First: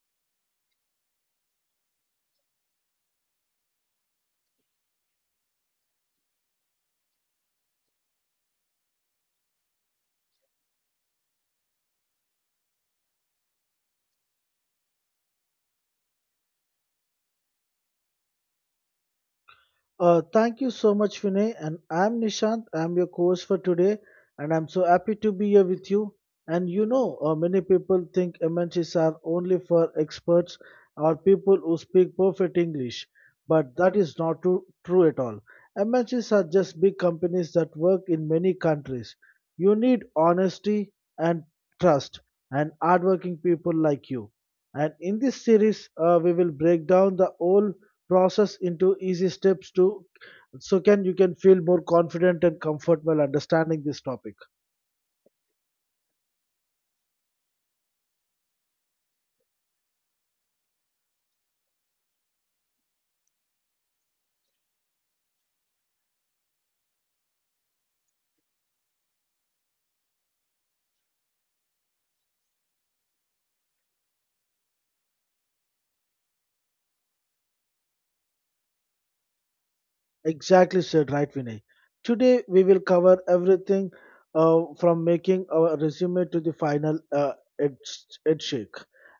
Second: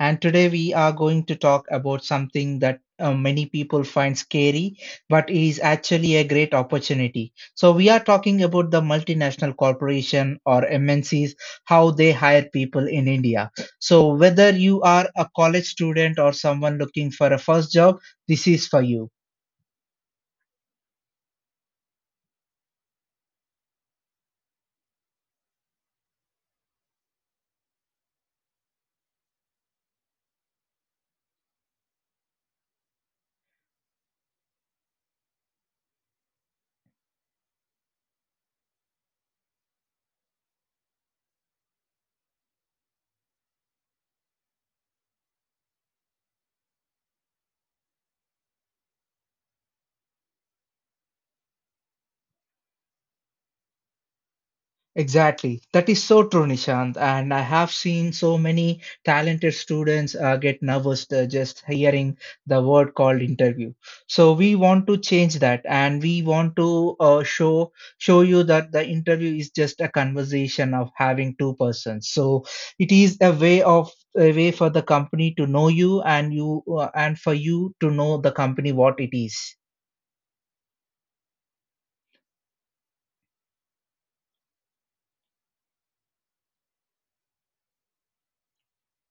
and today we are going to talk about something that many people find scary, but is actually a great opportunity. So we are talking about the multinational corporation or MNCs, how they hire people in India. So whether you are a college student or someone looking for a first job, this is for you. Thank you so much, Vinay. And I'm Nishant. I'm your co-host for today, and I'm so happy to be here with you. And you know, many people think MNCs are only for experts or people who speak perfect English, but that is not true at all. MNCs are just big companies that work in many countries. You need honesty and trust and hardworking people like you. And in this series, we will break down the whole process into easy steps to so can you can feel more confident and comfort while understanding this topic. Exactly. That is so true, Nishant. And I have seen so many talented students get nervous just hearing the word called interview. So we want to change that, and we want to show you that the interview is just a conversation of having two persons. So it is a way of a way for the company to know you, and you and for you to know the company what it is. Exactly said, right, Vinay. Today we will cover everything from making our resume to the final ed- ed shake,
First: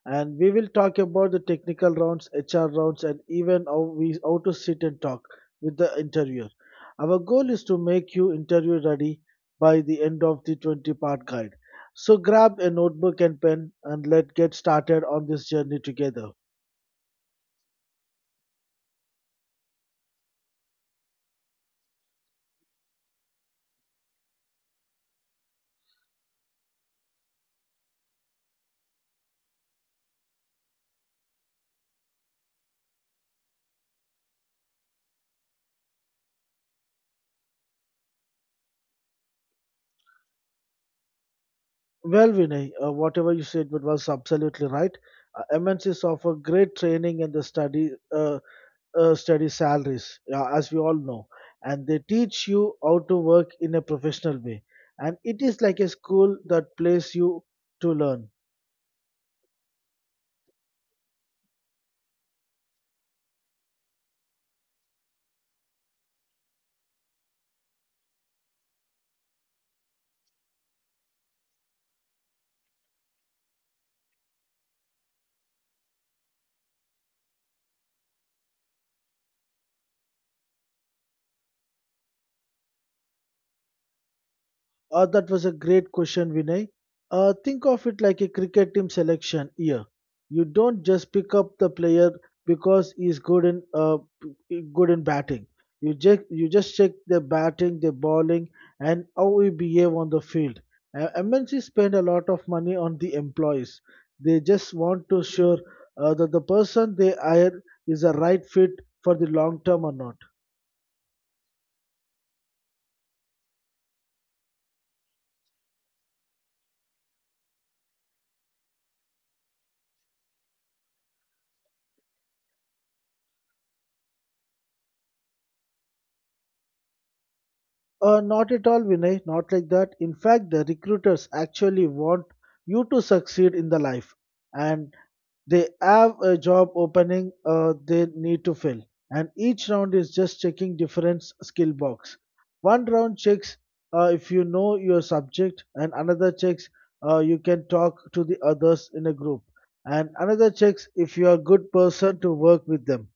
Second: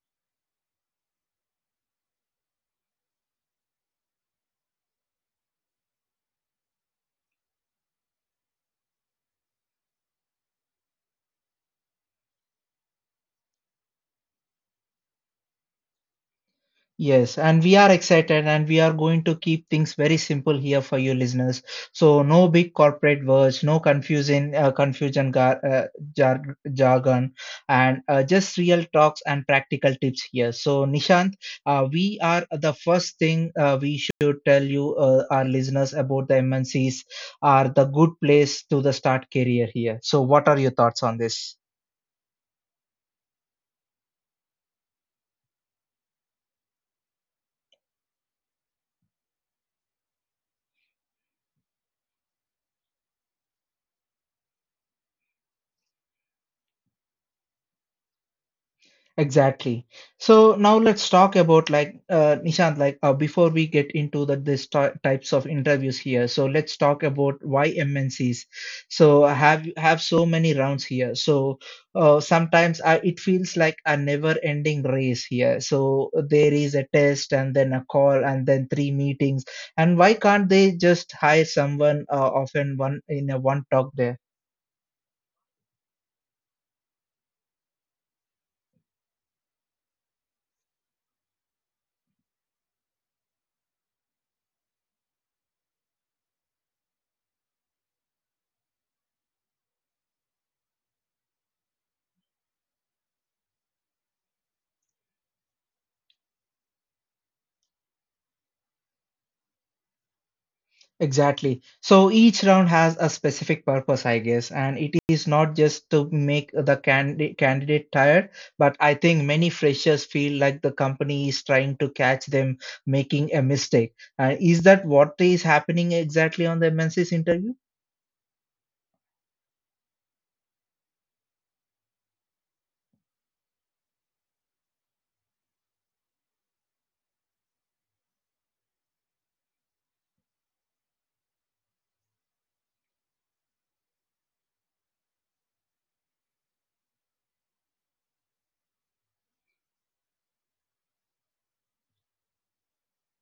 and we will talk about the technical rounds, HR rounds, and even how to sit and talk with the interviewer. Our goal is to make you interview ready by the end of the 20-part guide. So grab a notebook and pen and let's get started on this journey together. Yes, and we are excited and we are going to keep things very simple here for you listeners. So no big corporate words, no confusing confusion gar- jar- jargon and just real talks and practical tips here. So Nishant, we are the first thing we should tell you our listeners about the MNCs are the good place to the start career here. So what are your thoughts on this? Well, Vinay, whatever you said but was absolutely right. MNCs offer great training and the study salaries, as we all know, and they teach you how to work in a professional way. And it is like a school that plays you to learn. Exactly. So now let's talk about like Nishant. Like before we get into types of interviews here, so let's talk about why MNCs. So I have so many rounds here. So sometimes it feels like a never-ending race here. So there is a test and then a call and then three meetings. And why can't they just hire someone often one in a one talk there? That was a great question, Vinay. Think of it like a cricket team selection year. You don't just pick up the player because he's good in batting. You just check their batting, their bowling, and how he behave on the field. MNC spend a lot of money on the employees. They just want to sure that the person they hire is a right fit for the long term or not. Exactly. So each round has a specific purpose, I guess, and it is not just to make the candidate tired, but I think many freshers feel like the company is trying to catch them making a mistake. Is that what is happening exactly on the MNC's interview? Not at all, Vinay, not like that. In fact, the recruiters actually want you to succeed in the life and they have a job opening they need to fill. And each round is just checking different skill box. One round checks if you know your subject and another checks you can talk to the others in a group and another checks if you are a good person to work with them.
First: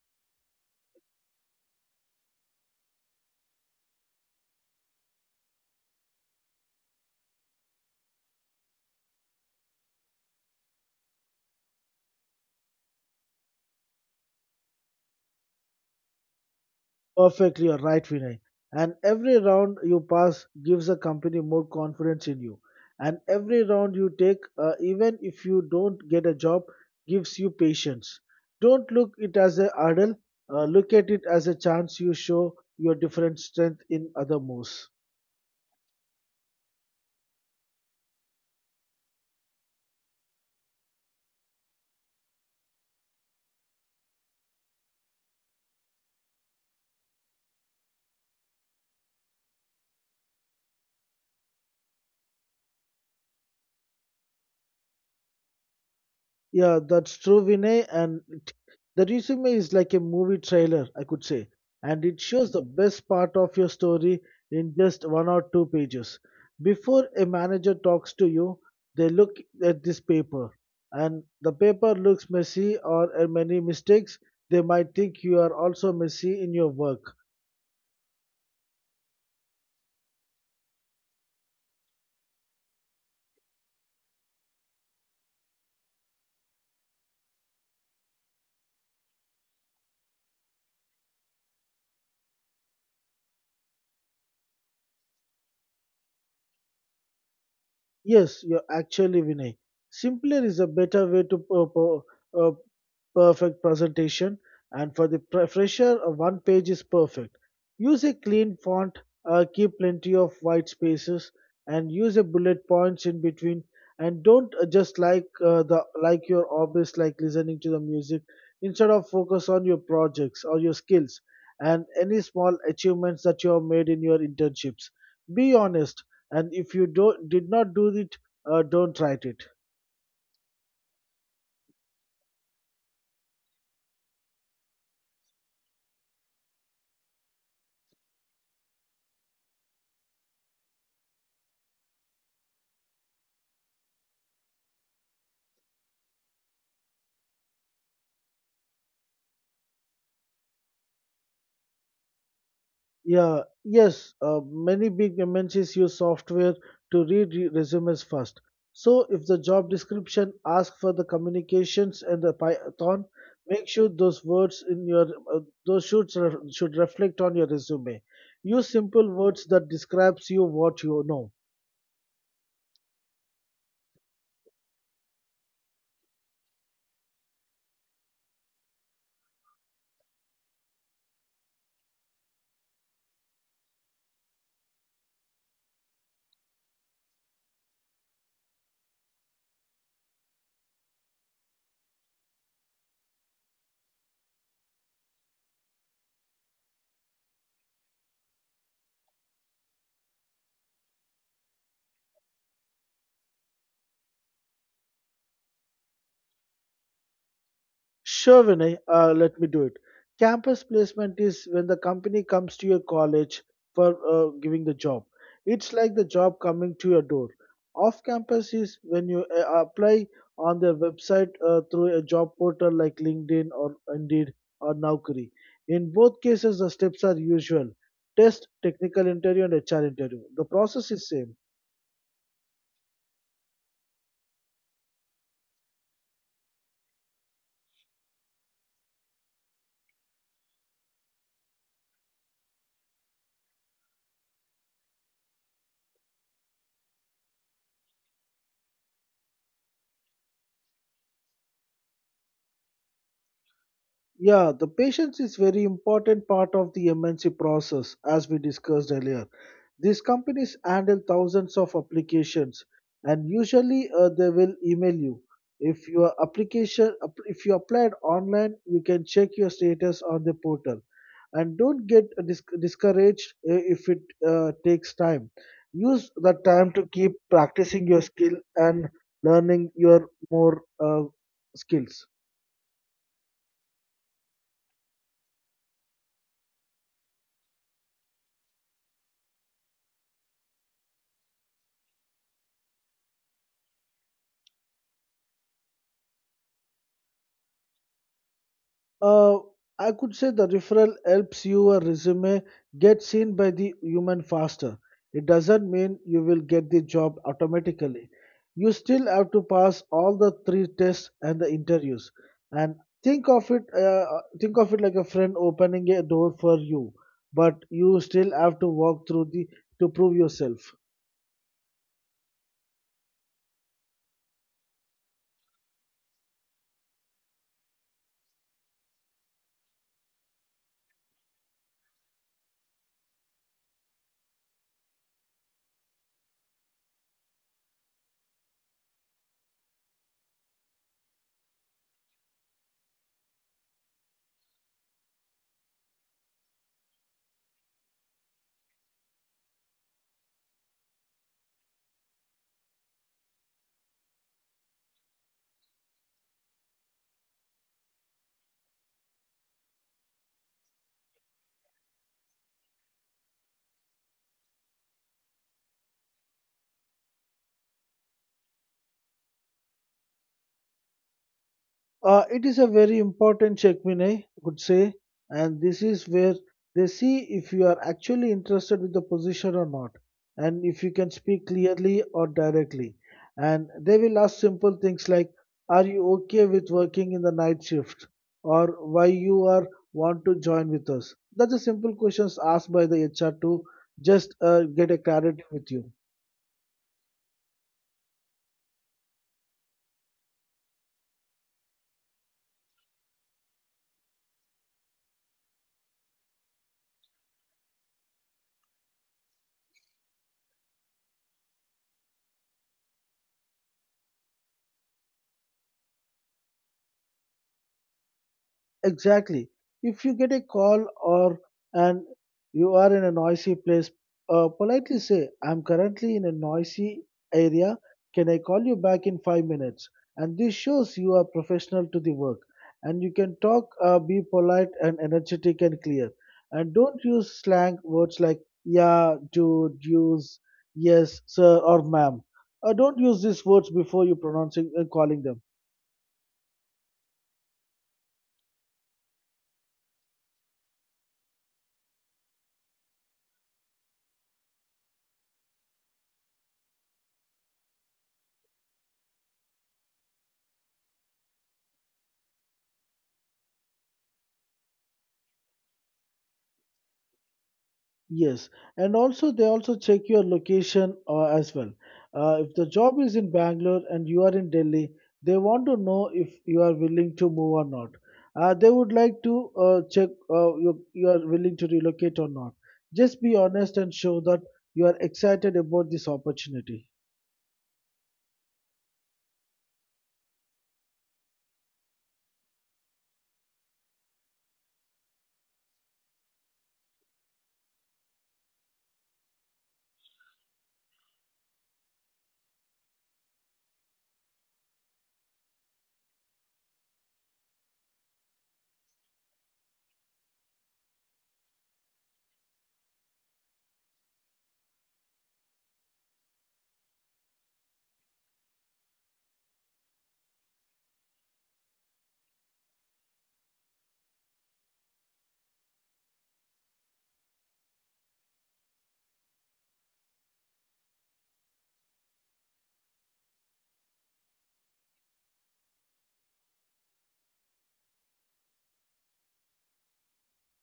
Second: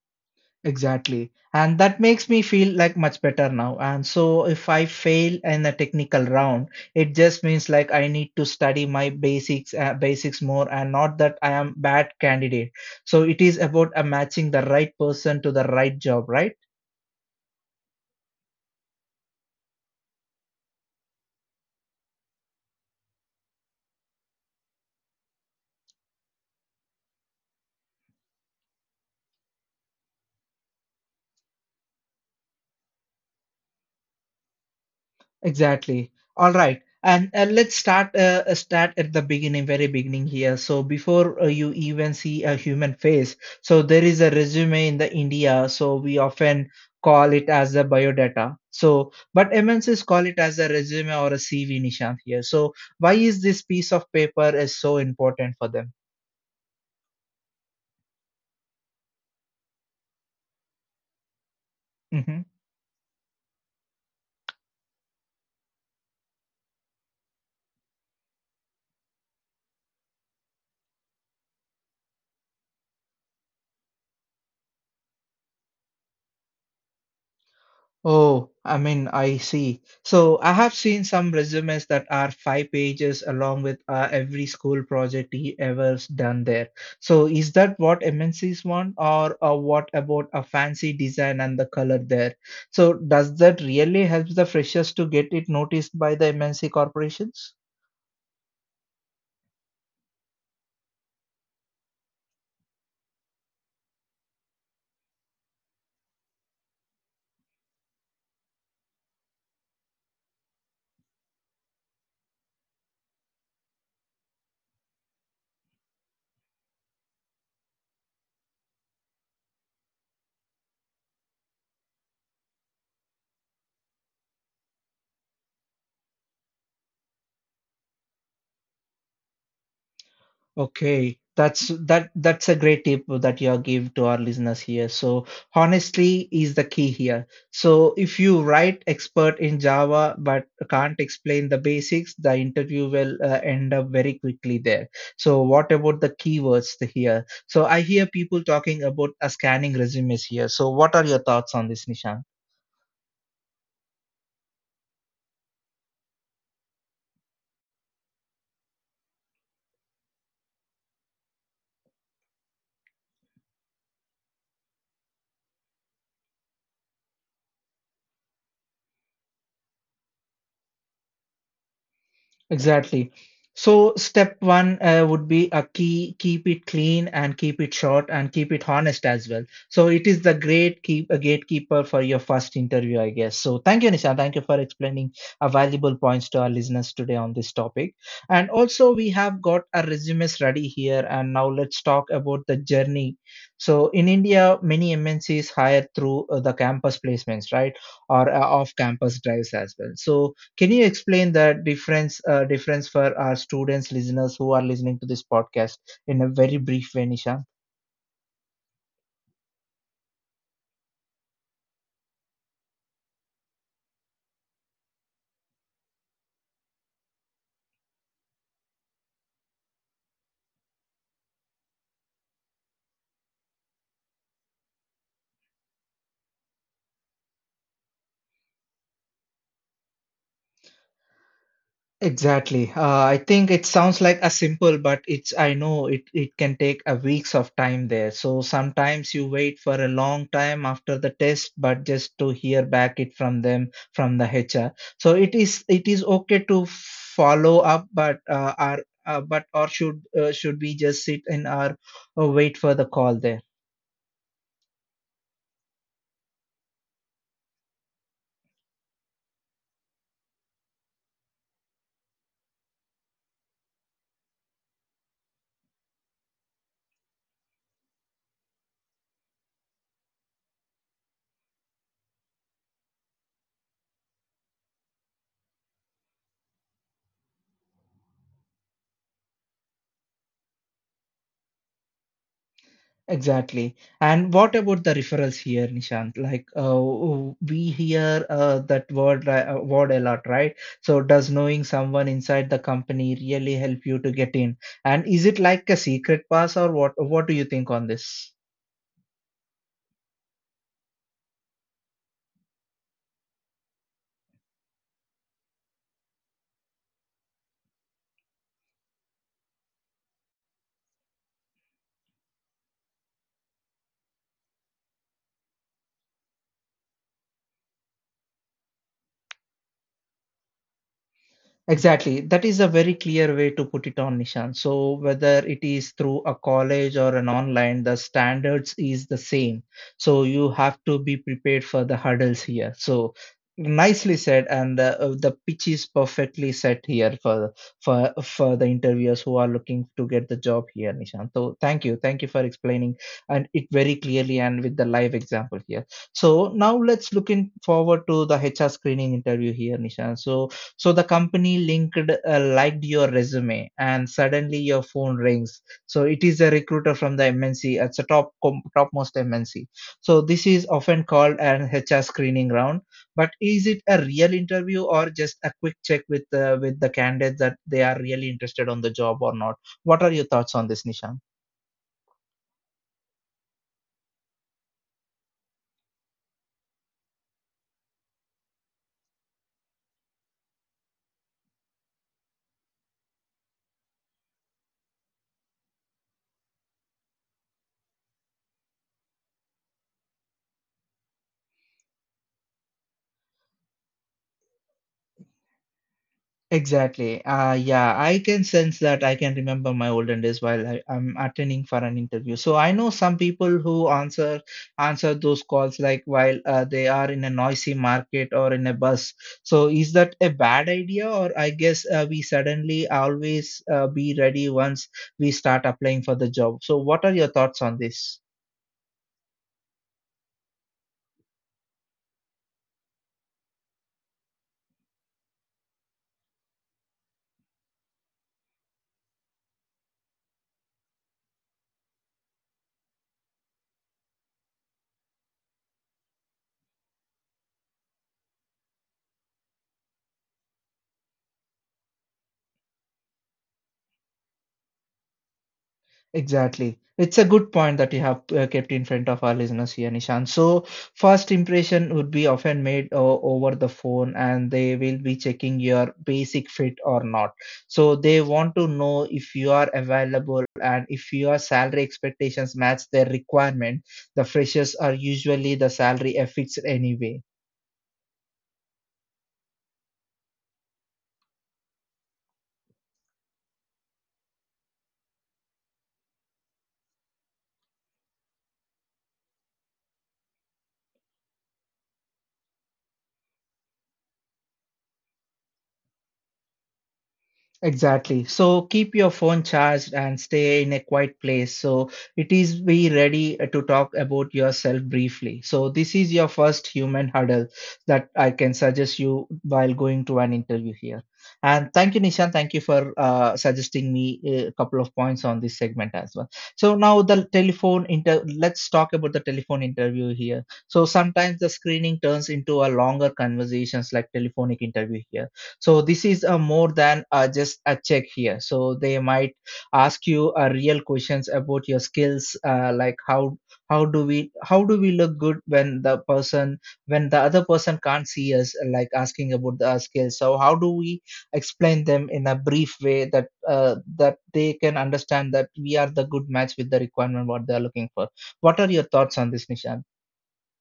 Exactly. And that makes me feel like much better now. And so if I fail in the technical round, it just means like I need to study my basics more and not that I am bad candidate. So it is about matching the right person to the right job, right? Perfectly, you're right, Vinay. And every round you pass gives the company more confidence in you. And every round you take, even if you don't get a job, gives you patience. Don't look it as a hurdle. Look at it as a chance you show your different strength in other moves. Exactly. All right. And let's start at the beginning, very beginning here. So before you even see a human face, so there is a resume in the India. So we often call it as the biodata. So, but MNCs call it as a resume or a CV, Nishant here. So why is this piece of paper is so important for them? Yeah, that's true, Vinay. The resume is like a movie trailer, I could say. And it Mm-hmm. shows the best part of your story in just one or two pages. Before a manager talks to you, they look at this paper. And the paper looks messy or many mistakes. They might think you are also messy in your work. Oh, I mean, I see. So I have seen some resumes that are five pages along with every school project he ever's done there. So is that what MNCs want, or what about a fancy design and the color there? So does that really help the freshers to get it noticed by the MNC corporations? Yes, you're actually Vinay. Simpler is a better way to uh, perfect presentation, and for the fresher, one page is perfect. Use a clean font, keep plenty of white spaces, and use a bullet points in between. And don't just like the like your hobbies, like listening to the music. Instead of focus on your projects or your skills and any small achievements that you have made in your internships. Be honest and if you don't did not do it don't write it. Okay, that's a great tip that you give to our listeners here. So honesty is the key here. So if you write expert in Java but can't explain the basics, the interview will end up very quickly there. So what about the keywords here? So I hear people talking about scanning resumes here. So what are your thoughts on this, Nishan? Yeah, yes, many big mnc's use software to read resumes first. So if the job description asks for the communications and the python, make sure those words in your uh, those should reflect on your resume. Use simple words that describes you what you know. Exactly. So step one would be a key, keep it clean and keep it short and keep it honest as well. So it is the great keep a gatekeeper for your first interview, I guess. So thank you, Nisha. Thank you for explaining a valuable points to our listeners today on this topic. And also we have got our resumes ready here. And now let's talk about the journey. So in India, many MNCs hire through the campus placements, right? Or off-campus drives as well. So can you explain that difference for our students, listeners who are listening to this podcast in a very brief way, Nishant? Sure, Vinay, let me do it. Campus placement is when the company comes to your college for giving the job. It's like the job coming to your door. Off campus is when you apply on their website through a job portal like LinkedIn or Indeed or Naukri. In both cases, the steps are usual: test, technical interview, and HR interview. The process is same. Exactly. I think it sounds like a simple, but it's I know it can take a weeks of time there. So sometimes you wait for a long time after the test, but just to hear back it from them from the HR. So it is okay to follow up, but our but or should we just sit in our. Oh, wait for the call there. Yeah, the patience is very important part of the MNC process as we discussed earlier. These companies handle thousands of applications, and usually they will email you. If your if you applied online, you can check your status on the portal. And don't get discouraged if it takes time. Use the time to keep practicing your skill and learning your more skills. Exactly. And what about the referrals here, Nishant? Like, we hear that word li- word a lot, right? So, does knowing someone inside the company really help you to get in? And is it like a secret pass, or what? What do you think on this? Uh, I could say the referral helps your resume get seen by the human faster. It doesn't mean you will get the job automatically. You still have to pass all the three tests and the interviews. And think of it, uh, think of it like a friend opening a door for you, but you still have to walk through the to prove yourself. Exactly. That is a very clear way to put it on Nishan. So whether it is through a college or an online, the standards is the same. So you have to be prepared for the hurdles here. So nicely said, and the pitch is perfectly set here for the interviewers who are looking to get the job here, Nishan. So thank you for explaining and it very clearly and with the live example here. So now let's look in forward to the HR screening interview here, Nishan. So the company linked liked your resume, and suddenly your phone rings. So it is a recruiter from the MNC. It's a topmost MNC. So this is often called an HR screening round. But is it a real interview or just a quick check with the candidate that they are really interested on the job or not? What are your thoughts on this, Nisha? It is a very important check, Vinay, I could say, and this is where they see if you are actually interested with the position or not, and if you can speak clearly or directly. And they will ask simple things like, "Are you okay with working in the night shift?" or "Why you are want to join with us?" That's the simple questions asked by the HR to just get a clarity with you. Exactly. Yeah, I can sense that I can remember my olden days while I'm attending for an interview. So I know some people who answer those calls like while they are in a noisy market or in a bus. So is that a bad idea? Or I guess we suddenly always be ready once we start applying for the job. So what are your thoughts on this? Exactly. If you get a call or and you are in a noisy place, politely say, I'm currently in a noisy area. Can I call you back in 5 minutes? And this shows you are professional to the work. And you can talk, be polite and energetic and clear. And don't use slang words like yeah, dude, use, yes, sir, or ma'am. Don't use these words before you pronouncing and calling them. Exactly. It's a good point that you have kept in front of our listeners here, Nishan. So, first impression would be often made over the phone, and they will be checking your basic fit or not. So, they want to know if you are available and if your salary expectations match their requirement. The freshers are usually the salary affixed anyway. Yes, and also they also check your location as well. If the job is in Bangalore and you are in Delhi, they want to know if you are willing to move or not. They would like to check you are willing to relocate or not. Just be honest and show that you are excited about this opportunity. Exactly. So keep your phone charged and stay in a quiet place. So it is be ready to talk about yourself briefly. So this is your first human huddle that I can suggest you while going to an interview here. And thank you, Nishan. Thank you for suggesting me a couple of points on this segment as well. So now the telephone inter. let's talk about the telephone interview here. So sometimes the screening turns into a longer conversations like telephonic interview here, so this is a more than just a check here. So they might ask you real questions about your skills like how how do we look good when the person, when the other person can't see us, like asking about the skills. So how do we explain them in a brief way that that they can understand that we are the good match with the requirement what they are looking for. What are your thoughts on this, Nisha?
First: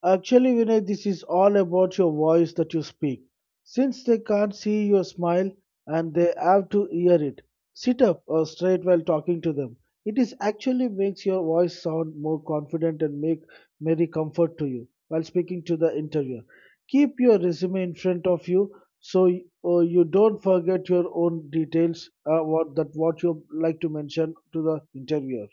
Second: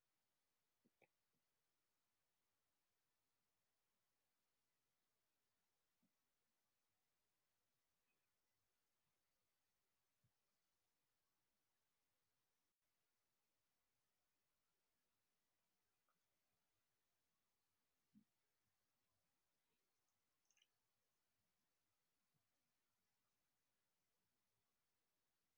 Actually, Vinay, this is all about your voice that you speak. Since they can't see your smile and they have to hear it, sit up or straight while talking to them. It is actually makes your voice sound more confident and make merry comfort to you while speaking to the interviewer. Keep your resume in front of you so you don't forget your own details uh, what you like to mention to the interviewer.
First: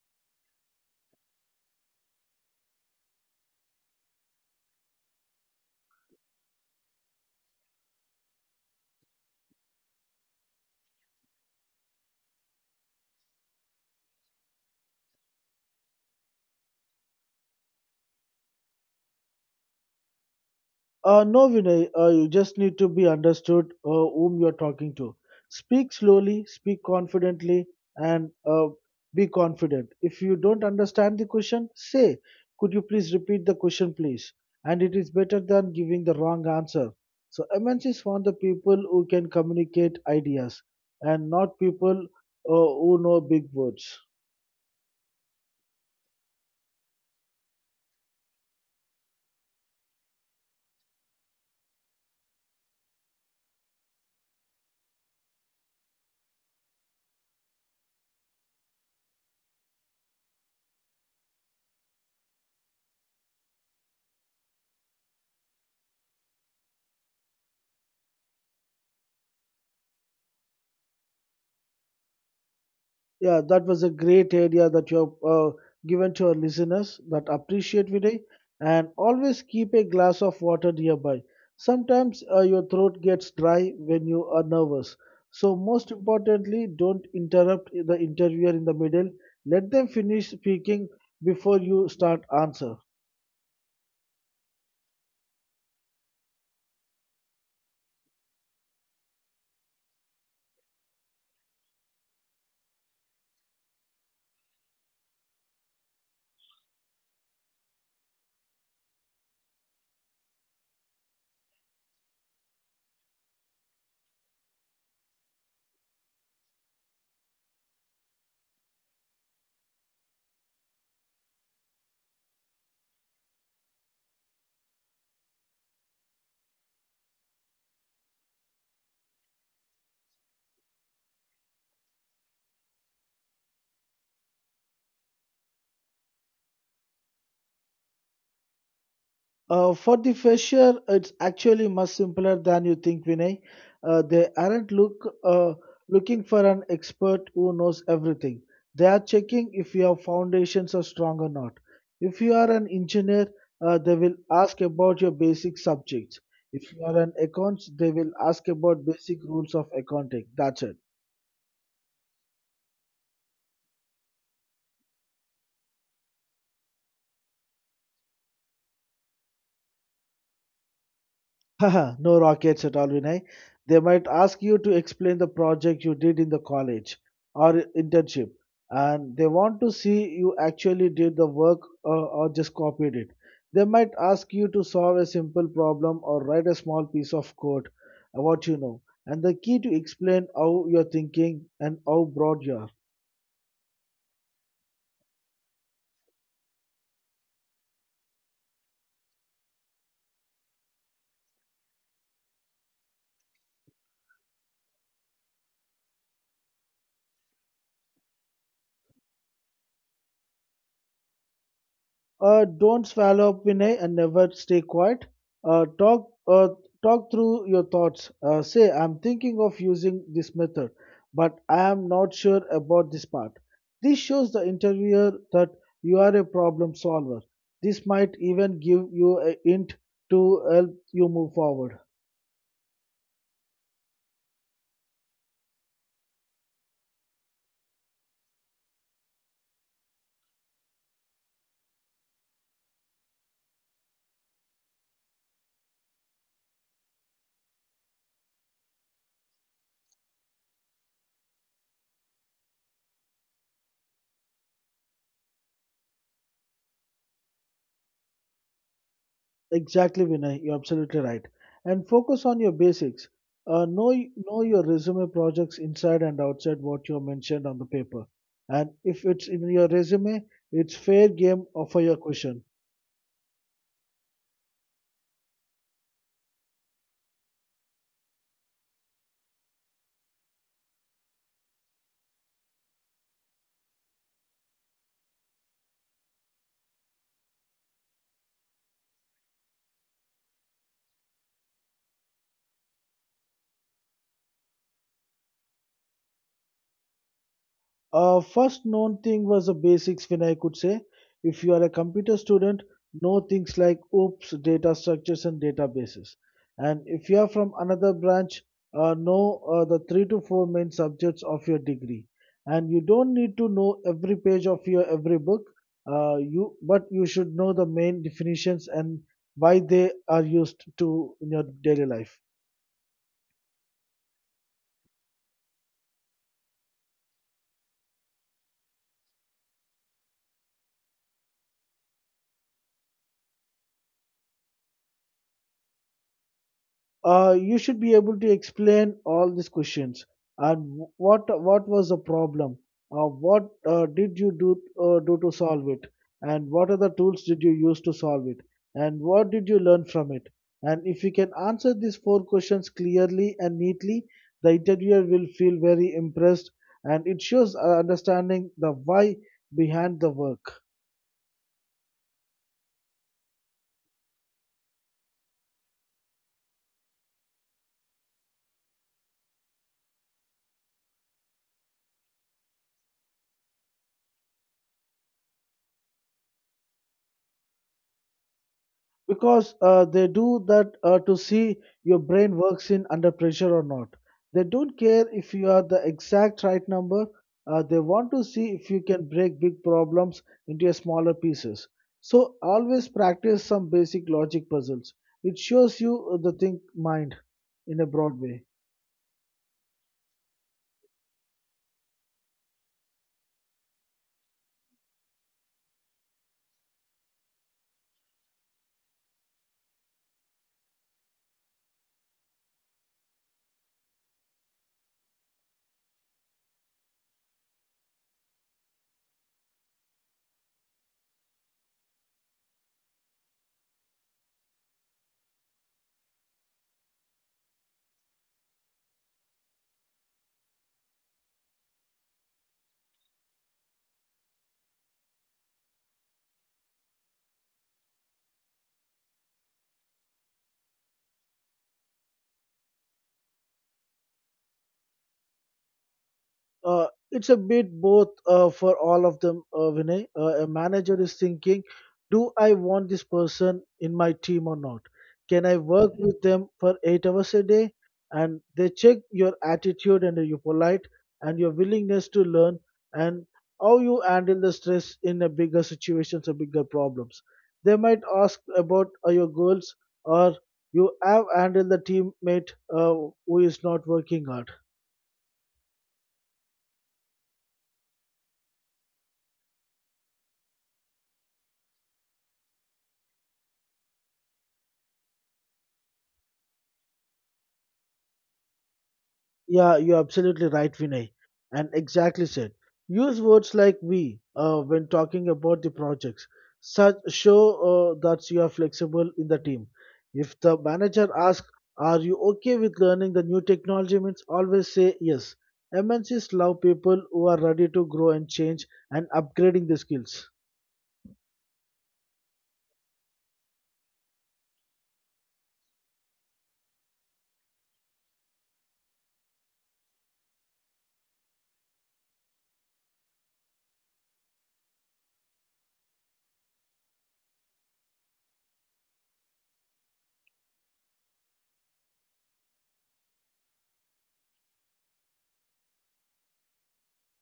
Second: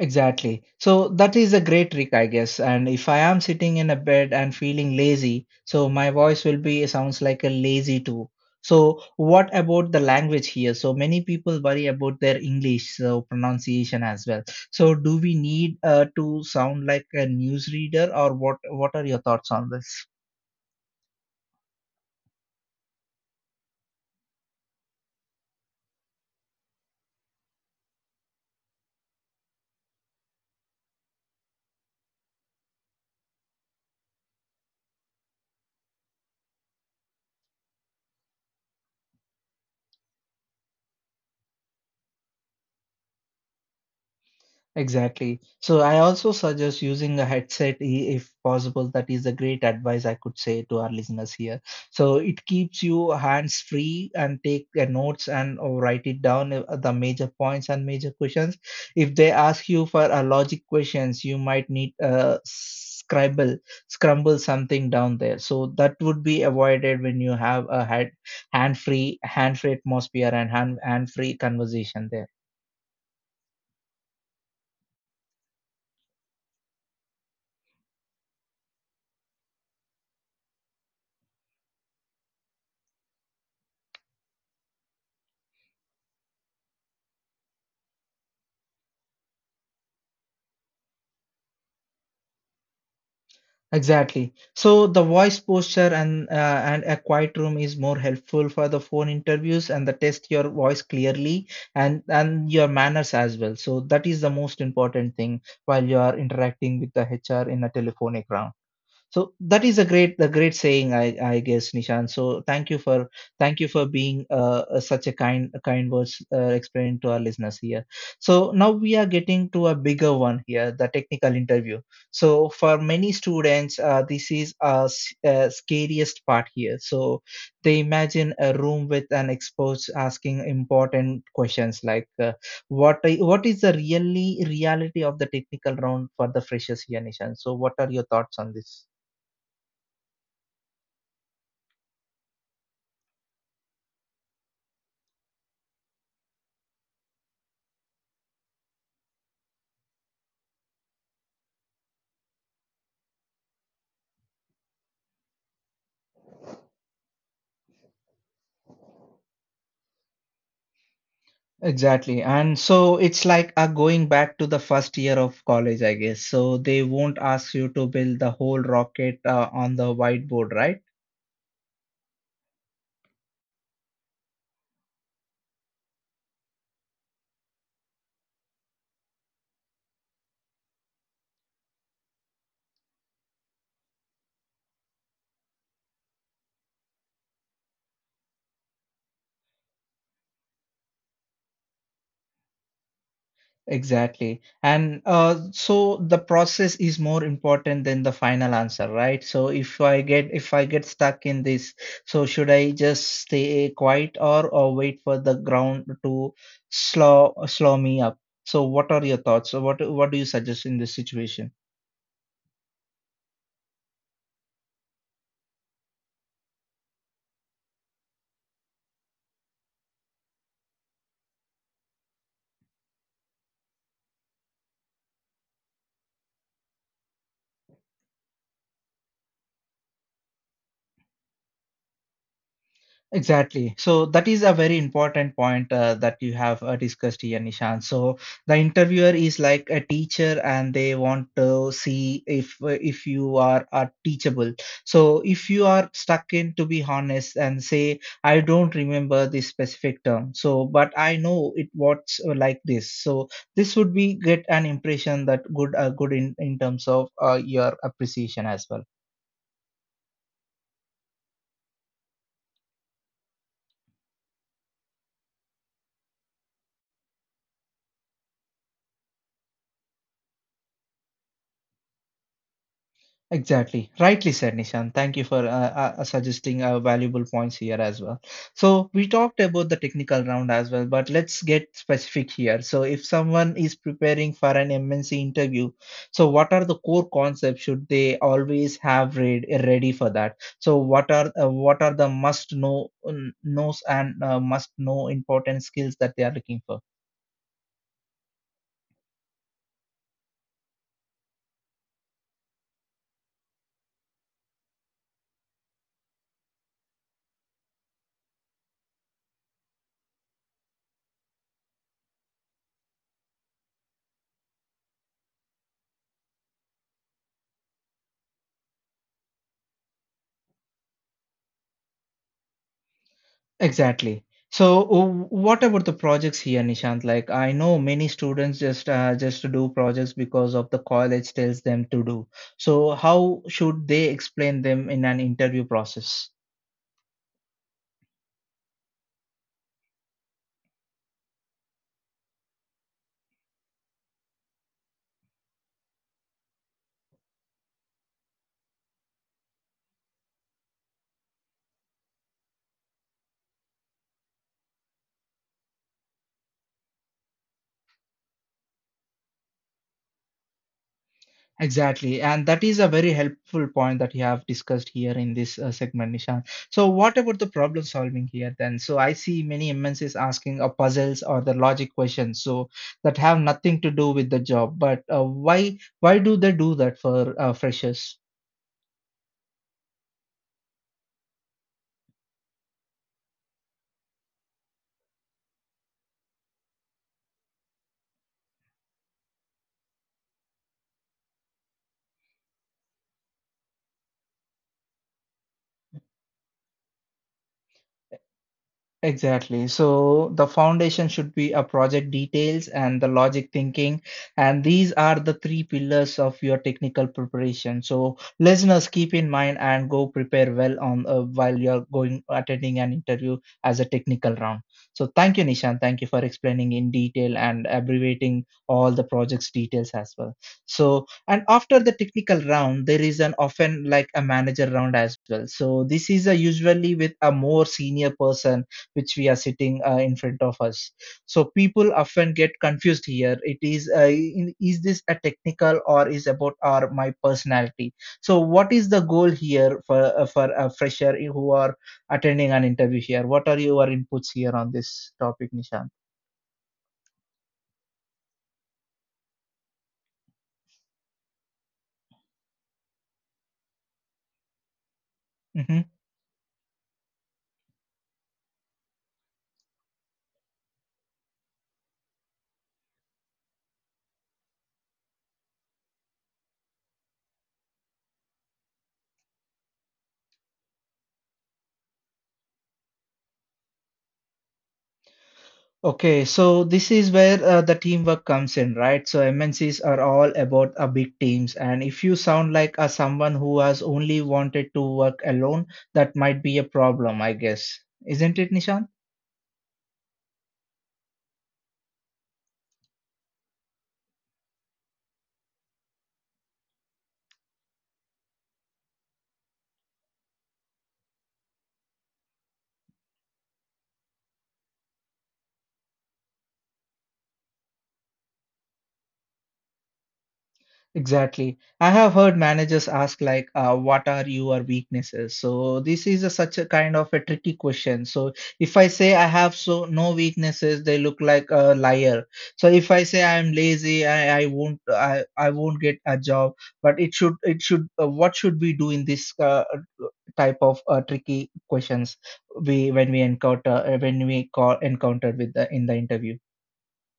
Exactly. So that is a great trick, I guess. And if I am sitting in a bed and feeling lazy, so my voice will be sounds like a lazy too. So what about the language here? So many people worry about their English, so pronunciation as well. So do we need to sound like a newsreader, or what? What are your thoughts on this? No, Vinay, you just need to be understood whom you're talking to. Speak slowly, speak confidently, and be confident. If you don't understand the question, say, Could you please repeat the question, please? And it is better than giving the wrong answer. So, MNCs want the people who can communicate ideas and not people who know big words. Exactly. So I also suggest using if possible. That is a great advice I could say to our listeners here. So it keeps you hands free and take the notes and or write it down the major points and major questions. If they ask you for a logic questions, you might need scribble scramble something down there. So that would be avoided when you have a head hand free atmosphere and hand free conversation there. Yeah, that was a great idea that you have given to our listeners that appreciate Vinay, and always keep a glass of water nearby. Sometimes your throat gets dry when you are nervous. So most importantly, don't interrupt the interviewer in the middle. Let them finish speaking before you start answer. Exactly. So the voice posture and a quiet room is more helpful for the phone interviews and the test your voice clearly and your manners as well. So that is the most important thing while you are interacting with the HR in a telephonic round. So that is a great saying, I guess, Nishan. So thank you for being such a kind words, explaining to our listeners here. So now we are getting to a bigger one here, the technical interview. So for many students, this is a, s- scariest part here. So they imagine a room with an expert asking important questions like what is the really reality of the technical round for the freshers here, Nishan? So what are your thoughts on this? For the fresher, it's actually much simpler than you think, Vinay. They aren't looking for an expert who knows everything. They are checking if your foundations are strong or not. If you are an engineer, they will ask about your basic subjects. If you are an accounts, they will ask about basic rules of accounting. That's it. Exactly. And so it's like going back to the first year of college, I guess. So they won't ask you to build the whole rocket on the whiteboard, right? Haha, no rockets at all, Vinay. They might ask you to explain the project you did in the college or internship, and they want to see you actually did the work or just copied it. They might ask you to solve a simple problem or write a small piece of code, what you know, and the key to explain how you're thinking and how broad you are. Exactly. And so the process is more important than the final answer, right? So if I get stuck in this, so should I just stay quiet or wait for the ground to slow me up? So what are your thoughts? So what do you suggest in this situation? Don't swallow up, Vinay, and never stay quiet. Uh, talk, uh, Talk through your thoughts. Say, I'm thinking of using this method, but I am not sure about this part. This shows the interviewer that you are a problem solver. This might even give you a hint to help you move forward. Exactly. So that is a very important point that you have discussed here, Nishan. So the interviewer is like a teacher, and they want to see if you are teachable. So if you are stuck in, to be honest, and say I don't remember this specific term, so but I know it was like this. So this would be get an impression that good, good in terms of your appreciation as well. Exactly, Vinay. You're absolutely right. And focus on your basics. Know know your resume projects inside and outside what you mentioned on the paper. And if it's in your resume, it's fair game for your question. Exactly. Rightly said, Nishan. Thank you for suggesting valuable points here as well. So, we talked about the technical round as well, but let's get specific here. So, if someone is preparing for an MNC interview, so what are the core concepts should they always have read, ready for that? So, what are the must know knows and must know important skills that they are looking for? First known thing was the basics when I could say. If you are a computer student, know things like OOPs, data structures, and databases. And if you are from another branch, know the three to four main subjects of your degree. And you don't need to know every page of your every book. You but you should know the main definitions and why they are used to in your daily life. Exactly. So, what about the projects here, Nishant? Like, I know many students just to do projects because of the college tells them to do. So, how should they explain them in an interview process? You should be able to explain all these questions, and what was the problem, what did you do do to solve it, and what are the tools did you use to solve it, and what did you learn from it. And if you can answer these four questions clearly and neatly, the interviewer will feel very impressed, and it shows understanding the why behind the work. Exactly, and that is a very helpful point that you have discussed here in this segment, Nishant. So, what about the problem solving here then? So, I see many MNCs asking puzzles or the logic questions, so that have nothing to do with the job. But uh, why do they do that for freshers? Because they do that to see your brain works in under pressure or not. They don't care if you are the exact right number. They want to see if you can break big problems into smaller pieces. So always practice some basic logic puzzles. It shows you the think mind in a broad way. Exactly. So the foundation should be a project details and the logic thinking. And these are the three pillars of your technical preparation. So listeners keep in mind and go prepare well on while you're going attending an interview as a technical round. So thank you, Nishan. Thank you for explaining in detail and abbreviating all the project's details as well. So and after the technical round, there is an often like a manager round as well. So this is a usually with a more senior person which we are sitting in front of us. So people often get confused here. It is is this a technical or is about our my personality? So what is the goal here for a fresher who are attending an interview here? What are your inputs here on this topic, Nishant? Uh, it's a bit both for all of them, Vinay. A manager is thinking, do I want this person in my team or not? Can I Mm-hmm. work with them for 8 hours a day? And they check your attitude and you polite and your willingness to learn, and how you handle the stress in a bigger situations or bigger problems. They might ask about your goals, or you have handled the teammate who is not working hard. Okay, so this is where the teamwork comes in, right? So MNCs are all about a big teams, and if you sound like a someone who has only wanted to work alone, that might be a problem, I guess. Isn't it, Nishan? Yeah, you're absolutely right, Vinay, and exactly said. Use words like we when talking about the projects. Such show that you are flexible in the team. If the manager asks, "Are you okay with learning the new technology?" means always say yes. MNCs love people who are ready to grow and change and upgrading their skills. Exactly. I have heard managers ask like, "What are your weaknesses?" So this is a, such a kind of a tricky question. So if I say I have so no weaknesses, they look like a liar. So if I say I'm lazy, I won't get a job. But it should what should we do in this type of tricky questions we when we encounter when we call encountered with the in the interview?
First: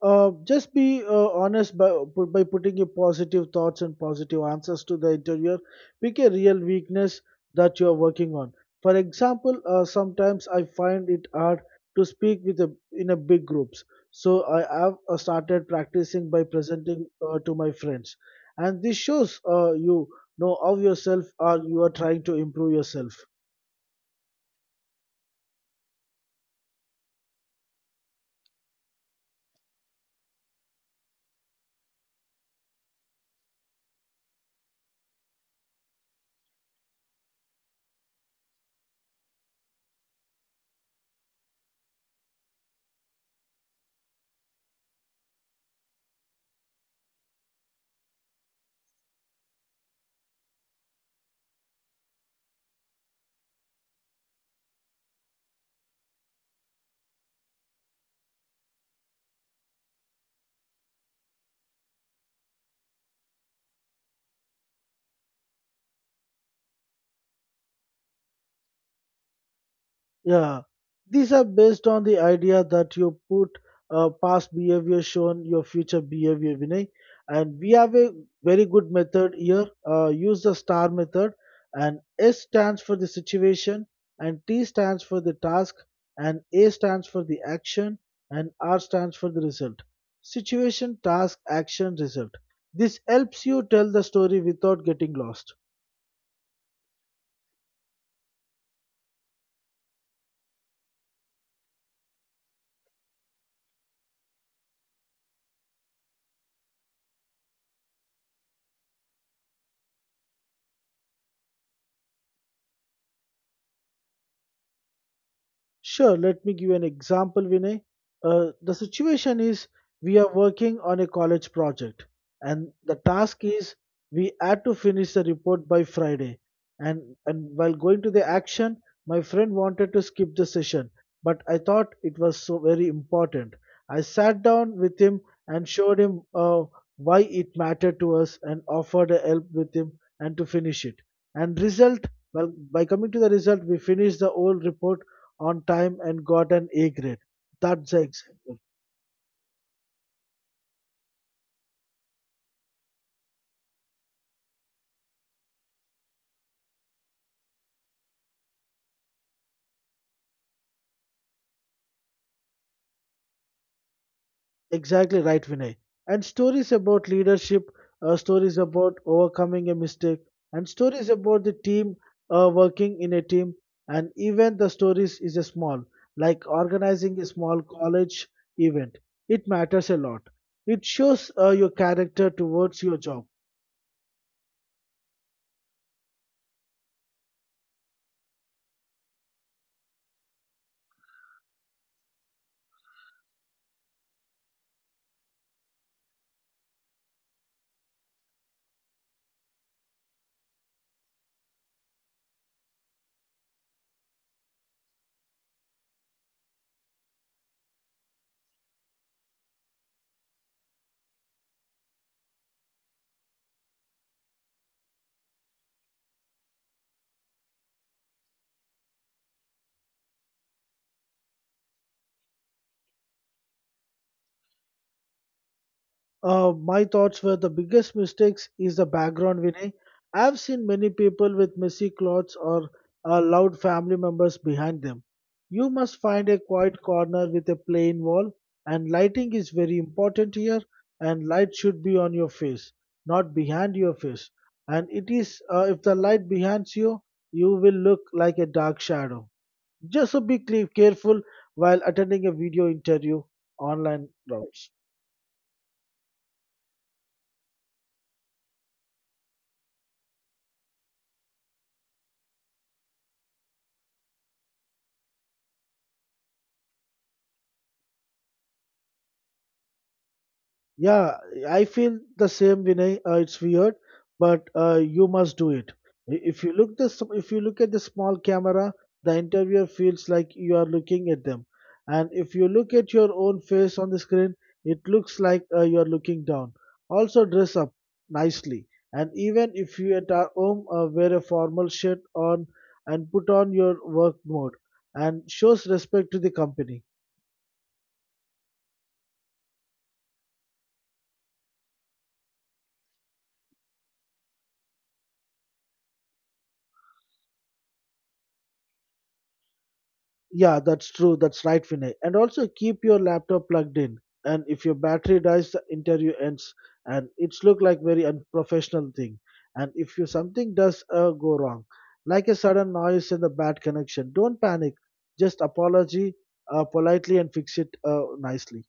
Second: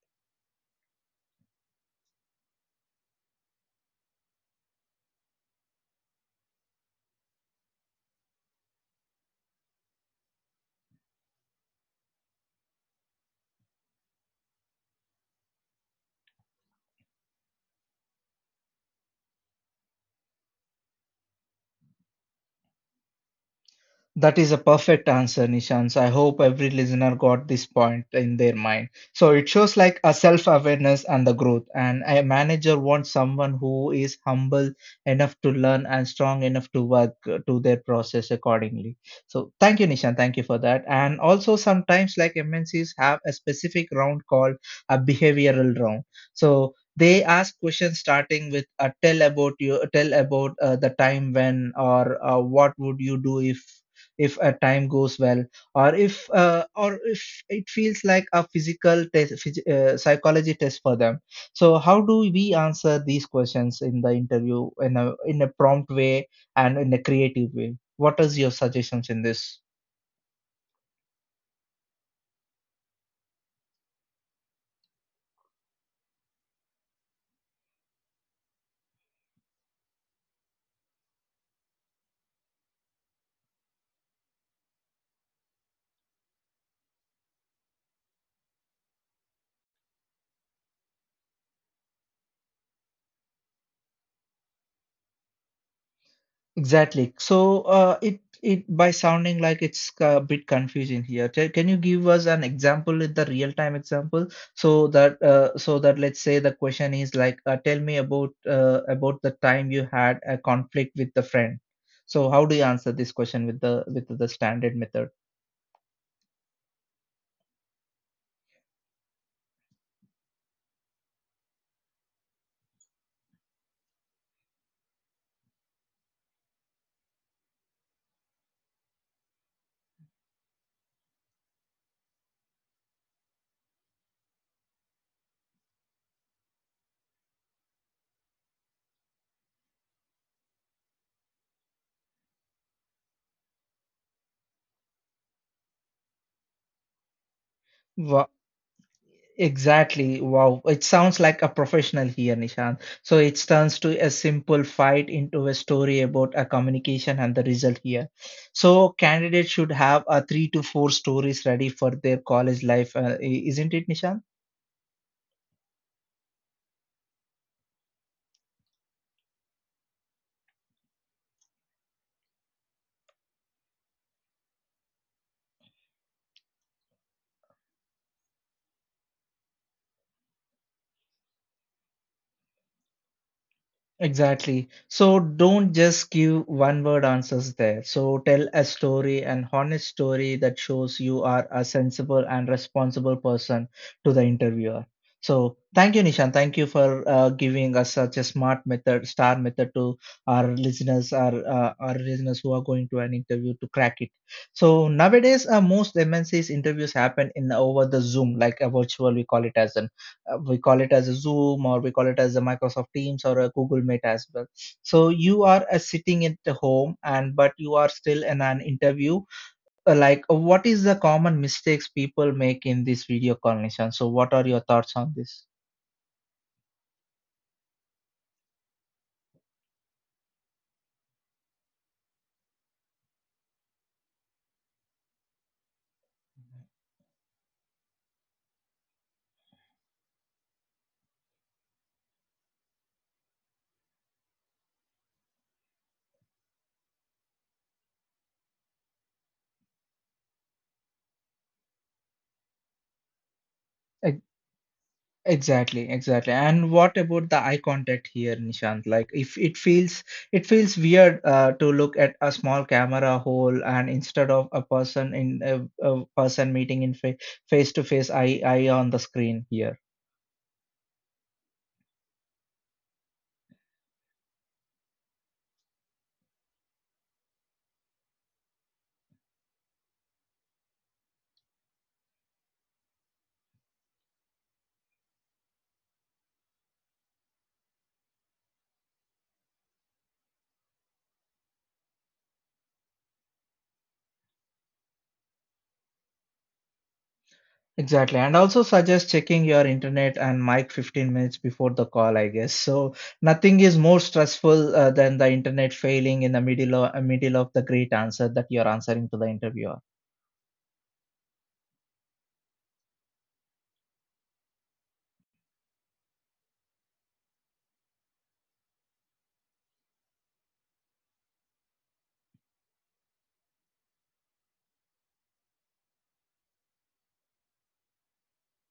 Just be honest by, by putting your positive thoughts and positive answers to the interviewer. Pick a real weakness that you are working on. For example, sometimes I find it hard to speak with a, in a big groups. So I have started practicing by presenting to my friends. And this shows you know of yourself or you are trying to improve yourself. That is a perfect answer, Nishant. So I hope every listener got this point in their mind. So it shows like a self awareness and the growth. And a manager wants someone who is humble enough to learn and strong enough to work to their process accordingly. So thank you, Nishant. Thank you for that. And also, sometimes like MNCs have a specific round called a behavioral round. So they ask questions starting with tell about the time when or what would you do if a time goes well or if it feels like a physical test, psychology test for them. So how do we answer these questions in the interview in a prompt way and in a creative way? What is your suggestions in this? Yeah, these are based on the idea that you put past behavior shown your future behavior, Vinay. And we have a very good method here. Use the STAR method, and S stands for the situation, and T stands for the task, and A stands for the action, and R stands for the result. Situation, task, action, result. This helps you tell the story without getting lost. Exactly. So it it by sounding like it's a bit confusing here. Can you give us an example with the real time example so that so that let's say the question is like tell me about the time you had a conflict with the friend. So how do you answer this question with the standard method? Sure, let me give you an example, Vinay. The situation is we are working on a college project, and the task is we had to finish the report by Friday. And while going to the action, my friend wanted to skip the session, but I thought it was so very important. I sat down with him and showed him why it mattered to us and offered a help with him and to finish it. And result, well, by coming to the result, we finished the whole report on time and got an A grade. That's the Wa example. Exactly. Wow. It sounds like a professional here, Nishan. So it turns to a simple fight into a story about a communication and the result here. So candidates should have a three to four stories ready for their college life, isn't it, Nishan? Exactly right, Vinay. And stories about leadership, stories about overcoming a mistake, and stories about the team working in a team. And even the stories is a small, like organizing a small college event. It matters a lot. It shows your character towards your job. Exactly. So don't just give one word answers there. So tell a story, an honest story that shows you are a sensible and responsible person to the interviewer. So thank you, Nishan. Thank you for giving us such a smart method, star method to our listeners, our listeners who are going to an interview to crack it. So nowadays, most MNCs interviews happen in over the Zoom, like a virtual. We call it as an we call it as a zoom or we call it as a microsoft teams or a google meet as well. So you are sitting at the home and but you are still in an interview. Like what is the common mistakes people make in this video conversation? So what are your thoughts on this? My thoughts were the biggest mistakes is the background, Vinay. I've seen many people with messy clothes or loud family members behind them. You must find a quiet corner with a plain wall, and lighting is very important here. And light should be on your face, not behind your face. And it is if the light behind you, you will look like a dark shadow. Just so be careful while attending a video interview online routes. Exactly, exactly. And what about the eye contact here, Nishant? Like, if it feels it feels weird to look at a small camera hole and instead of a person in a person meeting in fa face to face eye on the screen here. Yeah, I feel the same, Vinay. It's weird, but you must do it. If you look this, if you look at the small camera, the interviewer feels like you are looking at them, and if you look at your own face on the screen, it looks like you are looking down. Also, dress up nicely, and even if you at our home wear a formal shirt on and put on your work mode, and shows respect to the company. Exactly. And also suggest checking your internet and mic 15 minutes before the call, I guess. So nothing is more stressful than the internet failing in the middle of the great answer that you're answering to the interviewer. Yeah, that's true. That's right, Vinay. And also keep your laptop plugged in. And if your battery dies, the interview ends. And it's look like very unprofessional thing. And if you something does go wrong, like a sudden noise and a bad connection, don't panic. Just apology politely and fix it nicely.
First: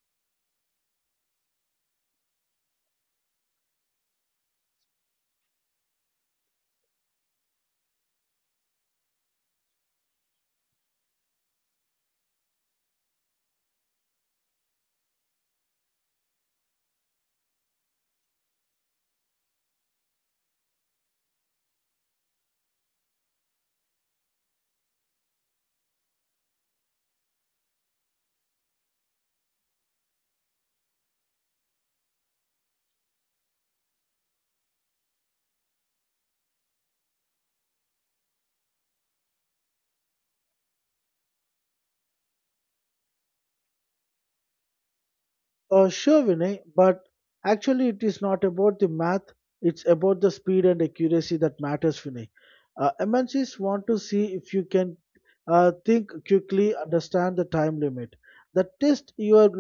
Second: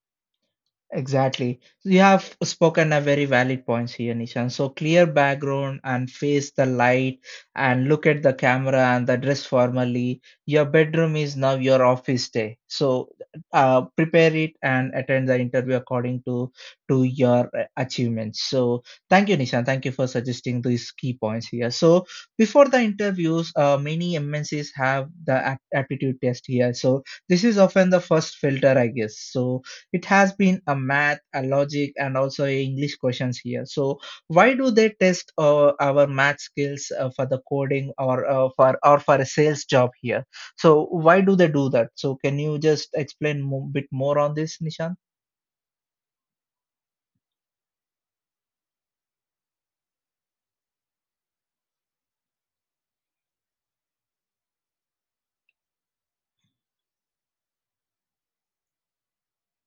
Exactly. So you have spoken a very valid points here, Nishan. So clear background and face the light and look at the camera and the dress formally. Your bedroom is now your office day. So prepare it and attend the interview according to your achievements. So thank you, Nishan. Thank you for suggesting these key points here. So before the interviews, many MNCs have the aptitude test here. So this is often the first filter, I guess. So it has been a math, a logic, and also a English questions here. So why do they test our math skills for the coding or for a sales job here? So why do they do that? So can you just explain a bit more on this, Nishant? Sure, Vinay, but actually, it is not about the math, it's about the speed and accuracy that matters, Vinay. MNCs want to see if you can think quickly, understand the time limit. They test your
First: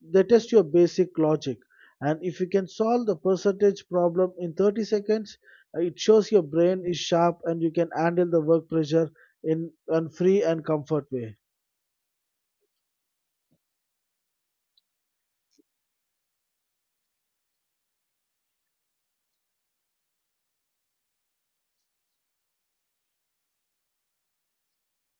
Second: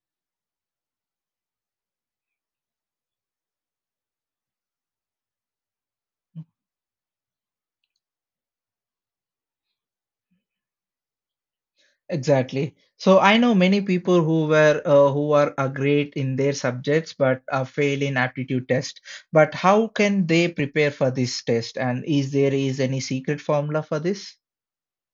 they test your basic logic, and if you can solve the percentage problem in 30 seconds, it shows your brain is sharp and you can handle the work pressure in a free and comfort way. Exactly. So I know many people who are great in their subjects but fail in aptitude test. But how can they prepare for this test? And is there is any secret formula for this?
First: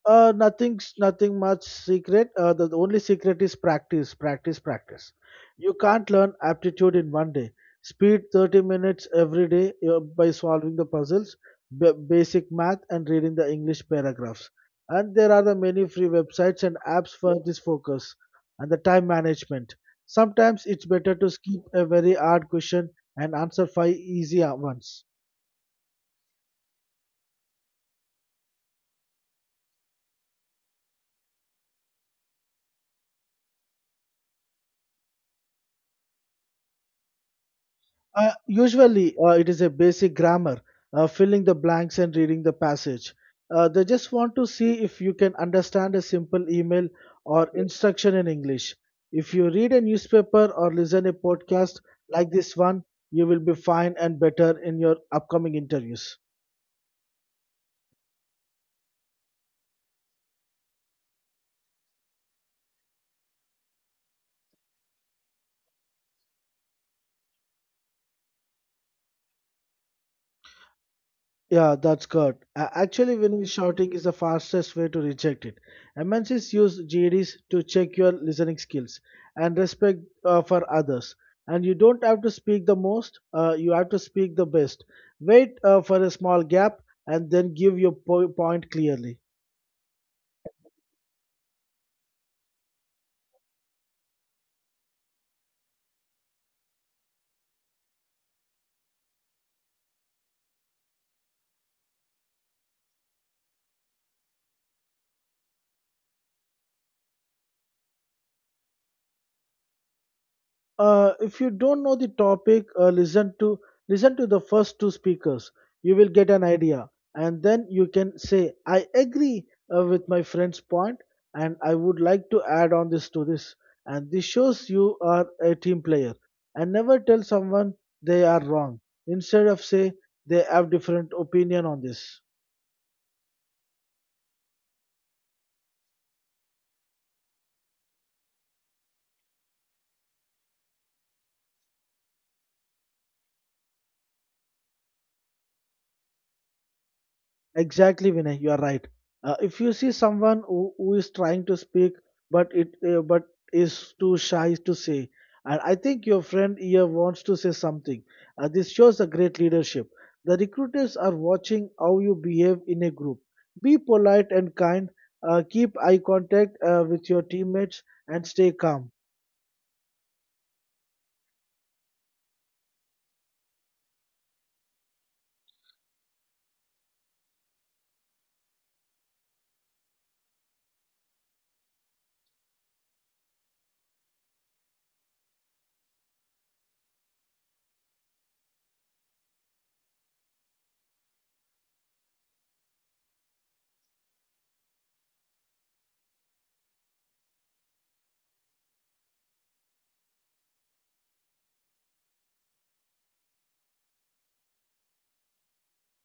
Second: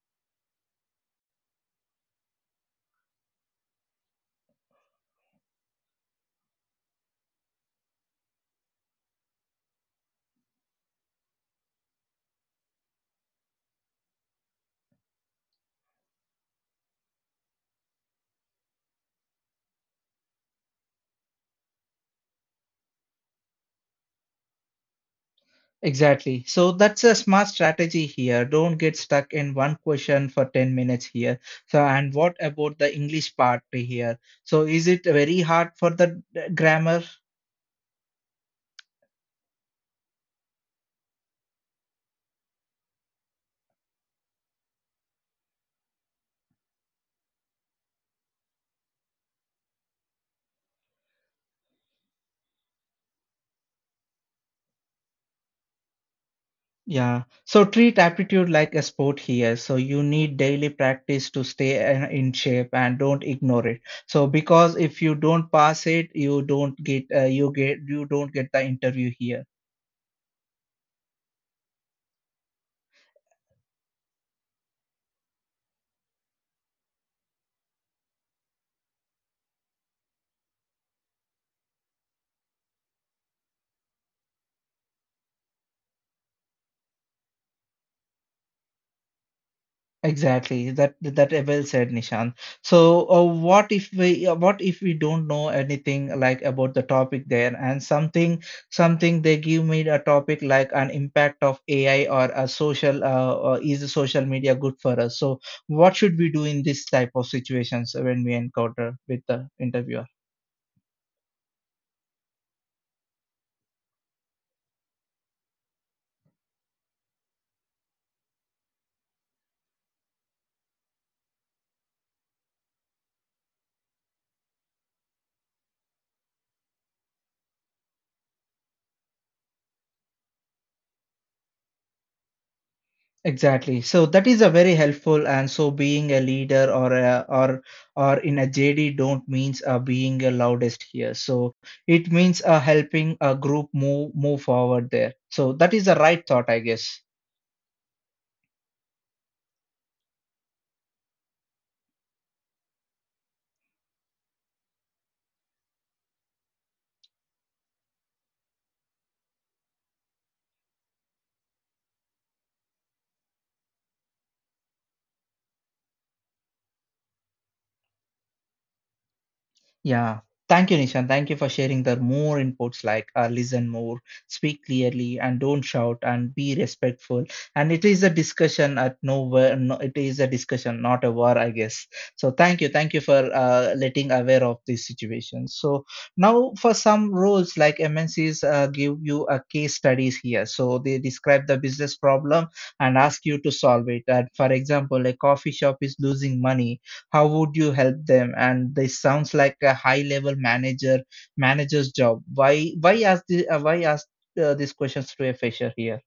Nothing much secret. The only secret is practice, practice, practice. You can't learn aptitude in one day. Speed 30 minutes every day by solving the puzzles, basic math, and reading the English paragraphs. And there are the many free websites and apps for this focus and the time management. Sometimes it's better to skip a very hard question and answer five easy ones. Exactly. So that's a smart strategy here. Don't get stuck in one question for 10 minutes here. So and what about the English part here? So is it very hard for the grammar? Usually, it is a basic grammar, filling the blanks and reading the passage. They just want to see if you can understand a simple email or instruction in English. If you read a newspaper or listen a podcast like this one, you will be fine and better in your upcoming interviews. Yeah. So treat aptitude like a sport here. So you need daily practice to stay in shape and don't ignore it. So because if you don't pass it, you don't get the interview here. Yeah, that's good. Actually, winning shouting is the fastest way to reject it. MNCs use GEDs to check your listening skills and respect for others. And you don't have to speak the most, you have to speak the best. Wait for a small gap and then give your point clearly. Exactly. That that Well said, Nishan. So, what if we don't know anything like about the topic there and something they give me a topic like an impact of AI or a social is the social media good for us? So, what should we do in this type of situations when we encounter with the interviewer? If you don't know the topic, listen to the first two speakers. You will get an idea, and then you can say, "I agree with my friend's point, and I would like to add on this to this." And this shows you are a team player. And never tell someone they are wrong. Instead of say they have different opinion on this. Exactly. So that is a very helpful. And so being a leader or in a JD don't means being a loudest here. So it means helping a group move forward there. So that is the right thought, I guess. Exactly, Vinay, you are right. If you see someone who is trying to speak but is too shy to say, and I think your friend here wants to say something. This shows a great leadership. The recruiters are watching how you behave in a group. Be polite and kind. Keep eye contact with your teammates and stay calm. Yeah. Thank you, Nishan. Thank you for sharing the more inputs like listen more, speak clearly, and don't shout, and be respectful. And it is a discussion at nowhere. No, it is a discussion, not a war, I guess. So thank you for letting aware of this situation. So now for some roles like MNCs give you a case studies here. So they describe the business problem and ask you to solve it. And for example, a coffee shop is losing money, how would you help them? And this sounds like a high level manager's job. Why ask the, why ask these questions to a fresher here?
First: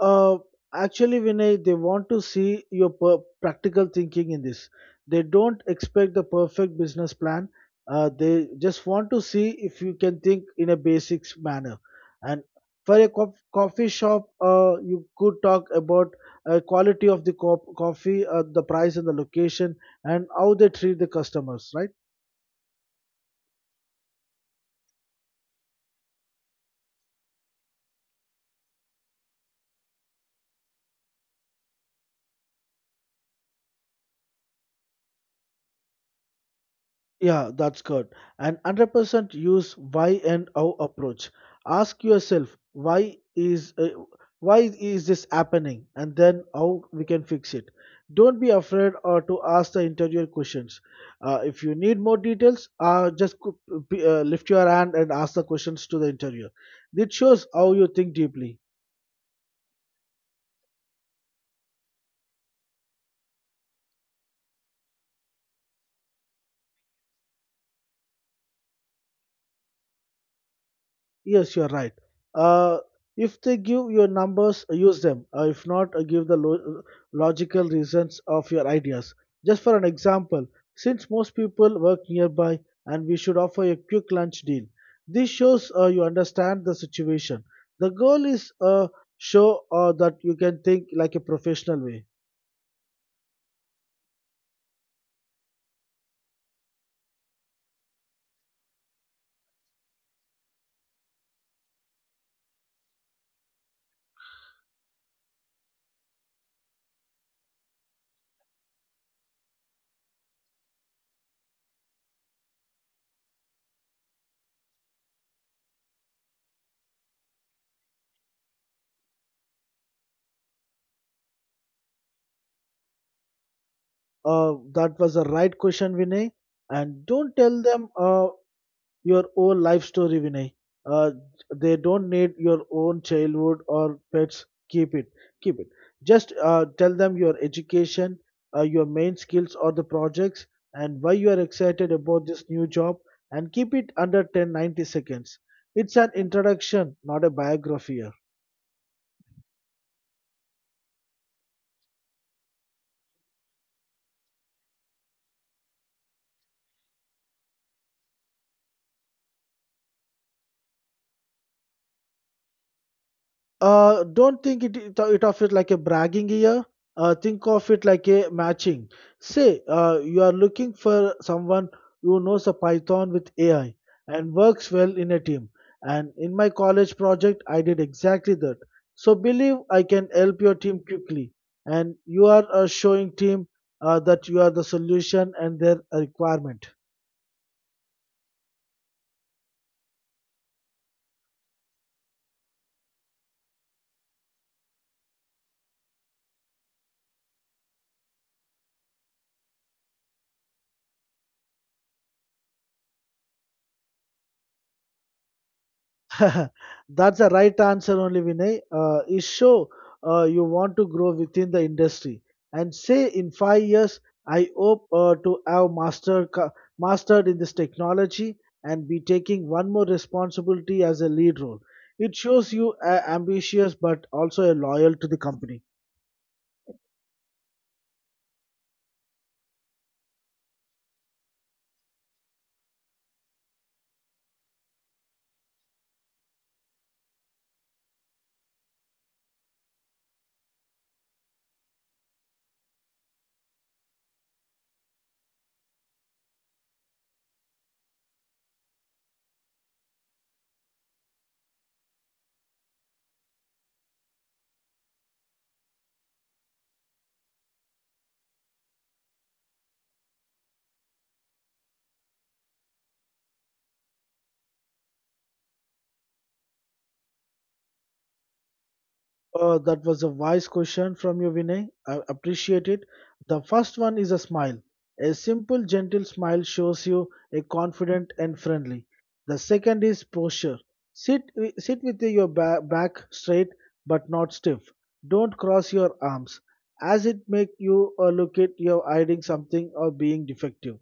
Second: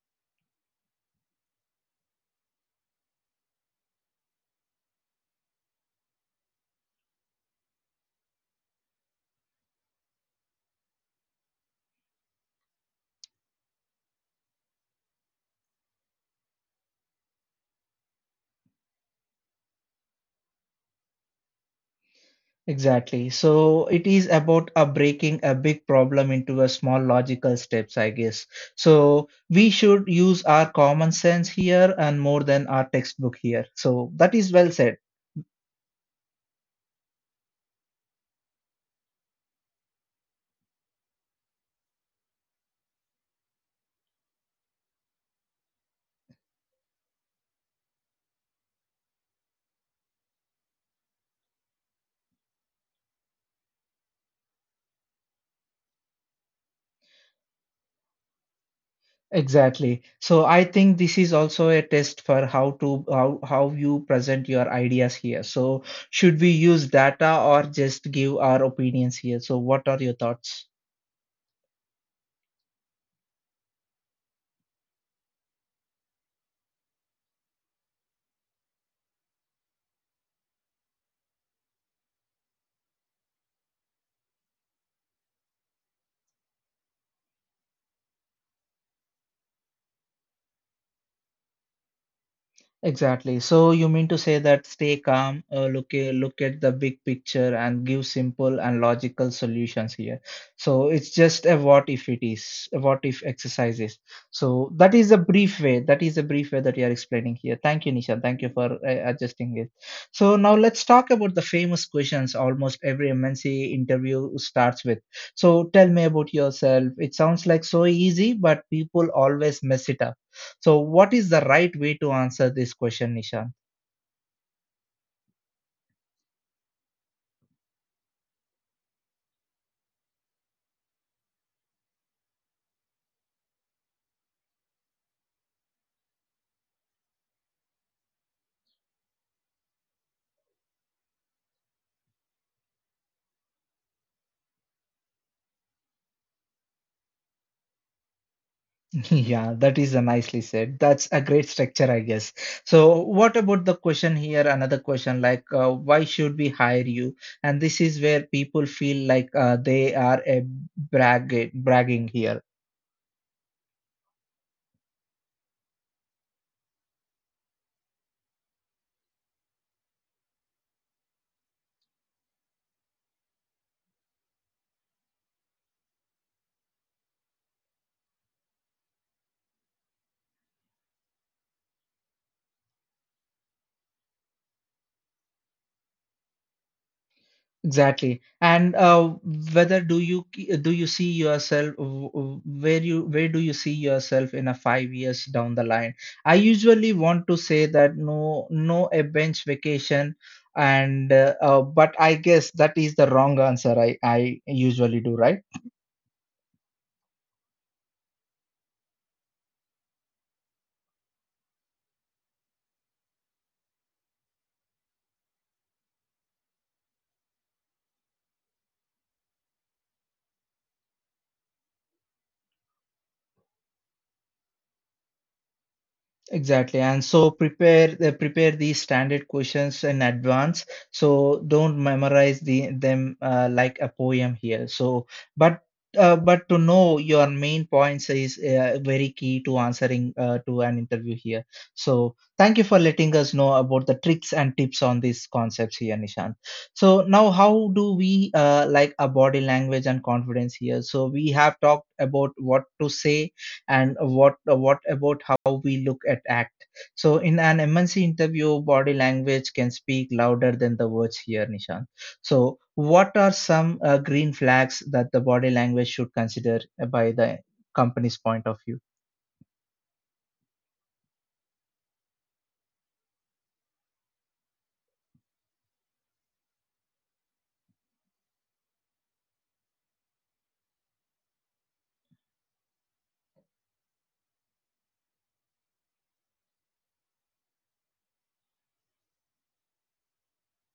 Uh, actually, Vinay, they want to see your practical thinking in this. They don't expect the perfect business plan. They just want to see if you can think in a basics manner. And for a coffee shop, you could talk about quality of the coffee, the price, and the location, and how they treat the customers, right? Exactly. So it is about breaking a big problem into a small logical steps, I guess. So we should use our common sense here and more than our textbook here. So that is well said. Yeah, that's good. And 100% use why and how approach. Ask yourself why is this happening, and then how we can fix it. Don't be afraid or to ask the interior questions. If you need more details, just lift your hand and ask the questions to the interior. It shows how you think deeply. Exactly. So I think this is also a test for how to how how you present your ideas here. So should we use data or just give our opinions here? So what are your thoughts? Yes, you're right. Uh, if they give your numbers, use them. If not, give the logical reasons of your ideas. Just for an example, since most people work nearby and we should offer a quick lunch deal, this shows you understand the situation. The goal is show that you can think like a professional way. Exactly. So you mean to say that stay calm, look at the big picture, and give simple and logical solutions here. So it's just a what if it is, a what if exercises. So that is a brief way. That is a brief way that you are explaining here. Thank you, Nisha. Thank you for adjusting it. So now let's talk about the famous questions. Almost every MNC interview starts with. So tell me about yourself. It sounds like so easy, but people always mess it up. So what is the right way to answer this question, Nishan? That was the right question, Vinay. And don't tell them your own life story, Vinay. Uh, they don't need your own childhood or pets. Keep it. Keep it. Just tell them your education, your main skills or the projects, and why you are excited about this new job. And keep it under 10 90 seconds. It's an introduction, not a biography. Yeah, that is a nicely said. That's a great structure, I guess. So what about the question here? Another question like, why should we hire you? And this is where people feel like they are a bragging here. Don't think it, it, it of it like a bragging year. Think of it like a matching. Say you are looking for someone who knows a Python with AI and works well in a team. And in my college project, I did exactly that. So believe I can help your team quickly. And you are showing team that you are the solution and their requirement. Exactly. And whether do you see yourself where do you see yourself in a 5 years down the line? I usually want to say that no a bench vacation and but I guess that is the wrong answer I usually do, right? That's the right answer only, Vinay. Is show you want to grow within the industry and say in five years, I hope to have mastered in this technology and be taking one more responsibility as a lead role. It shows you ambitious but also a loyal to the company. Exactly, and so prepare prepare these standard questions in advance. So don't memorize the them like a poem here. But but to know your main points is very key to answering to an interview here. So thank you for letting us know about the tricks and tips on these concepts here, Nishant. So now, how do we like a body language and confidence here? So we have talked about what to say and what about how we look at act. So in an MNC interview, body language can speak louder than the words here, Nishant. So what are some green flags that the body language should consider by the company's point of view? That was a wise question from you, Vinay. I appreciate it. The first one is a smile. A simple, gentle smile shows you a confident and friendly. The second is posture. Sit with your back straight but not stiff. Don't cross your arms, as it make you look at you're hiding something or being defective.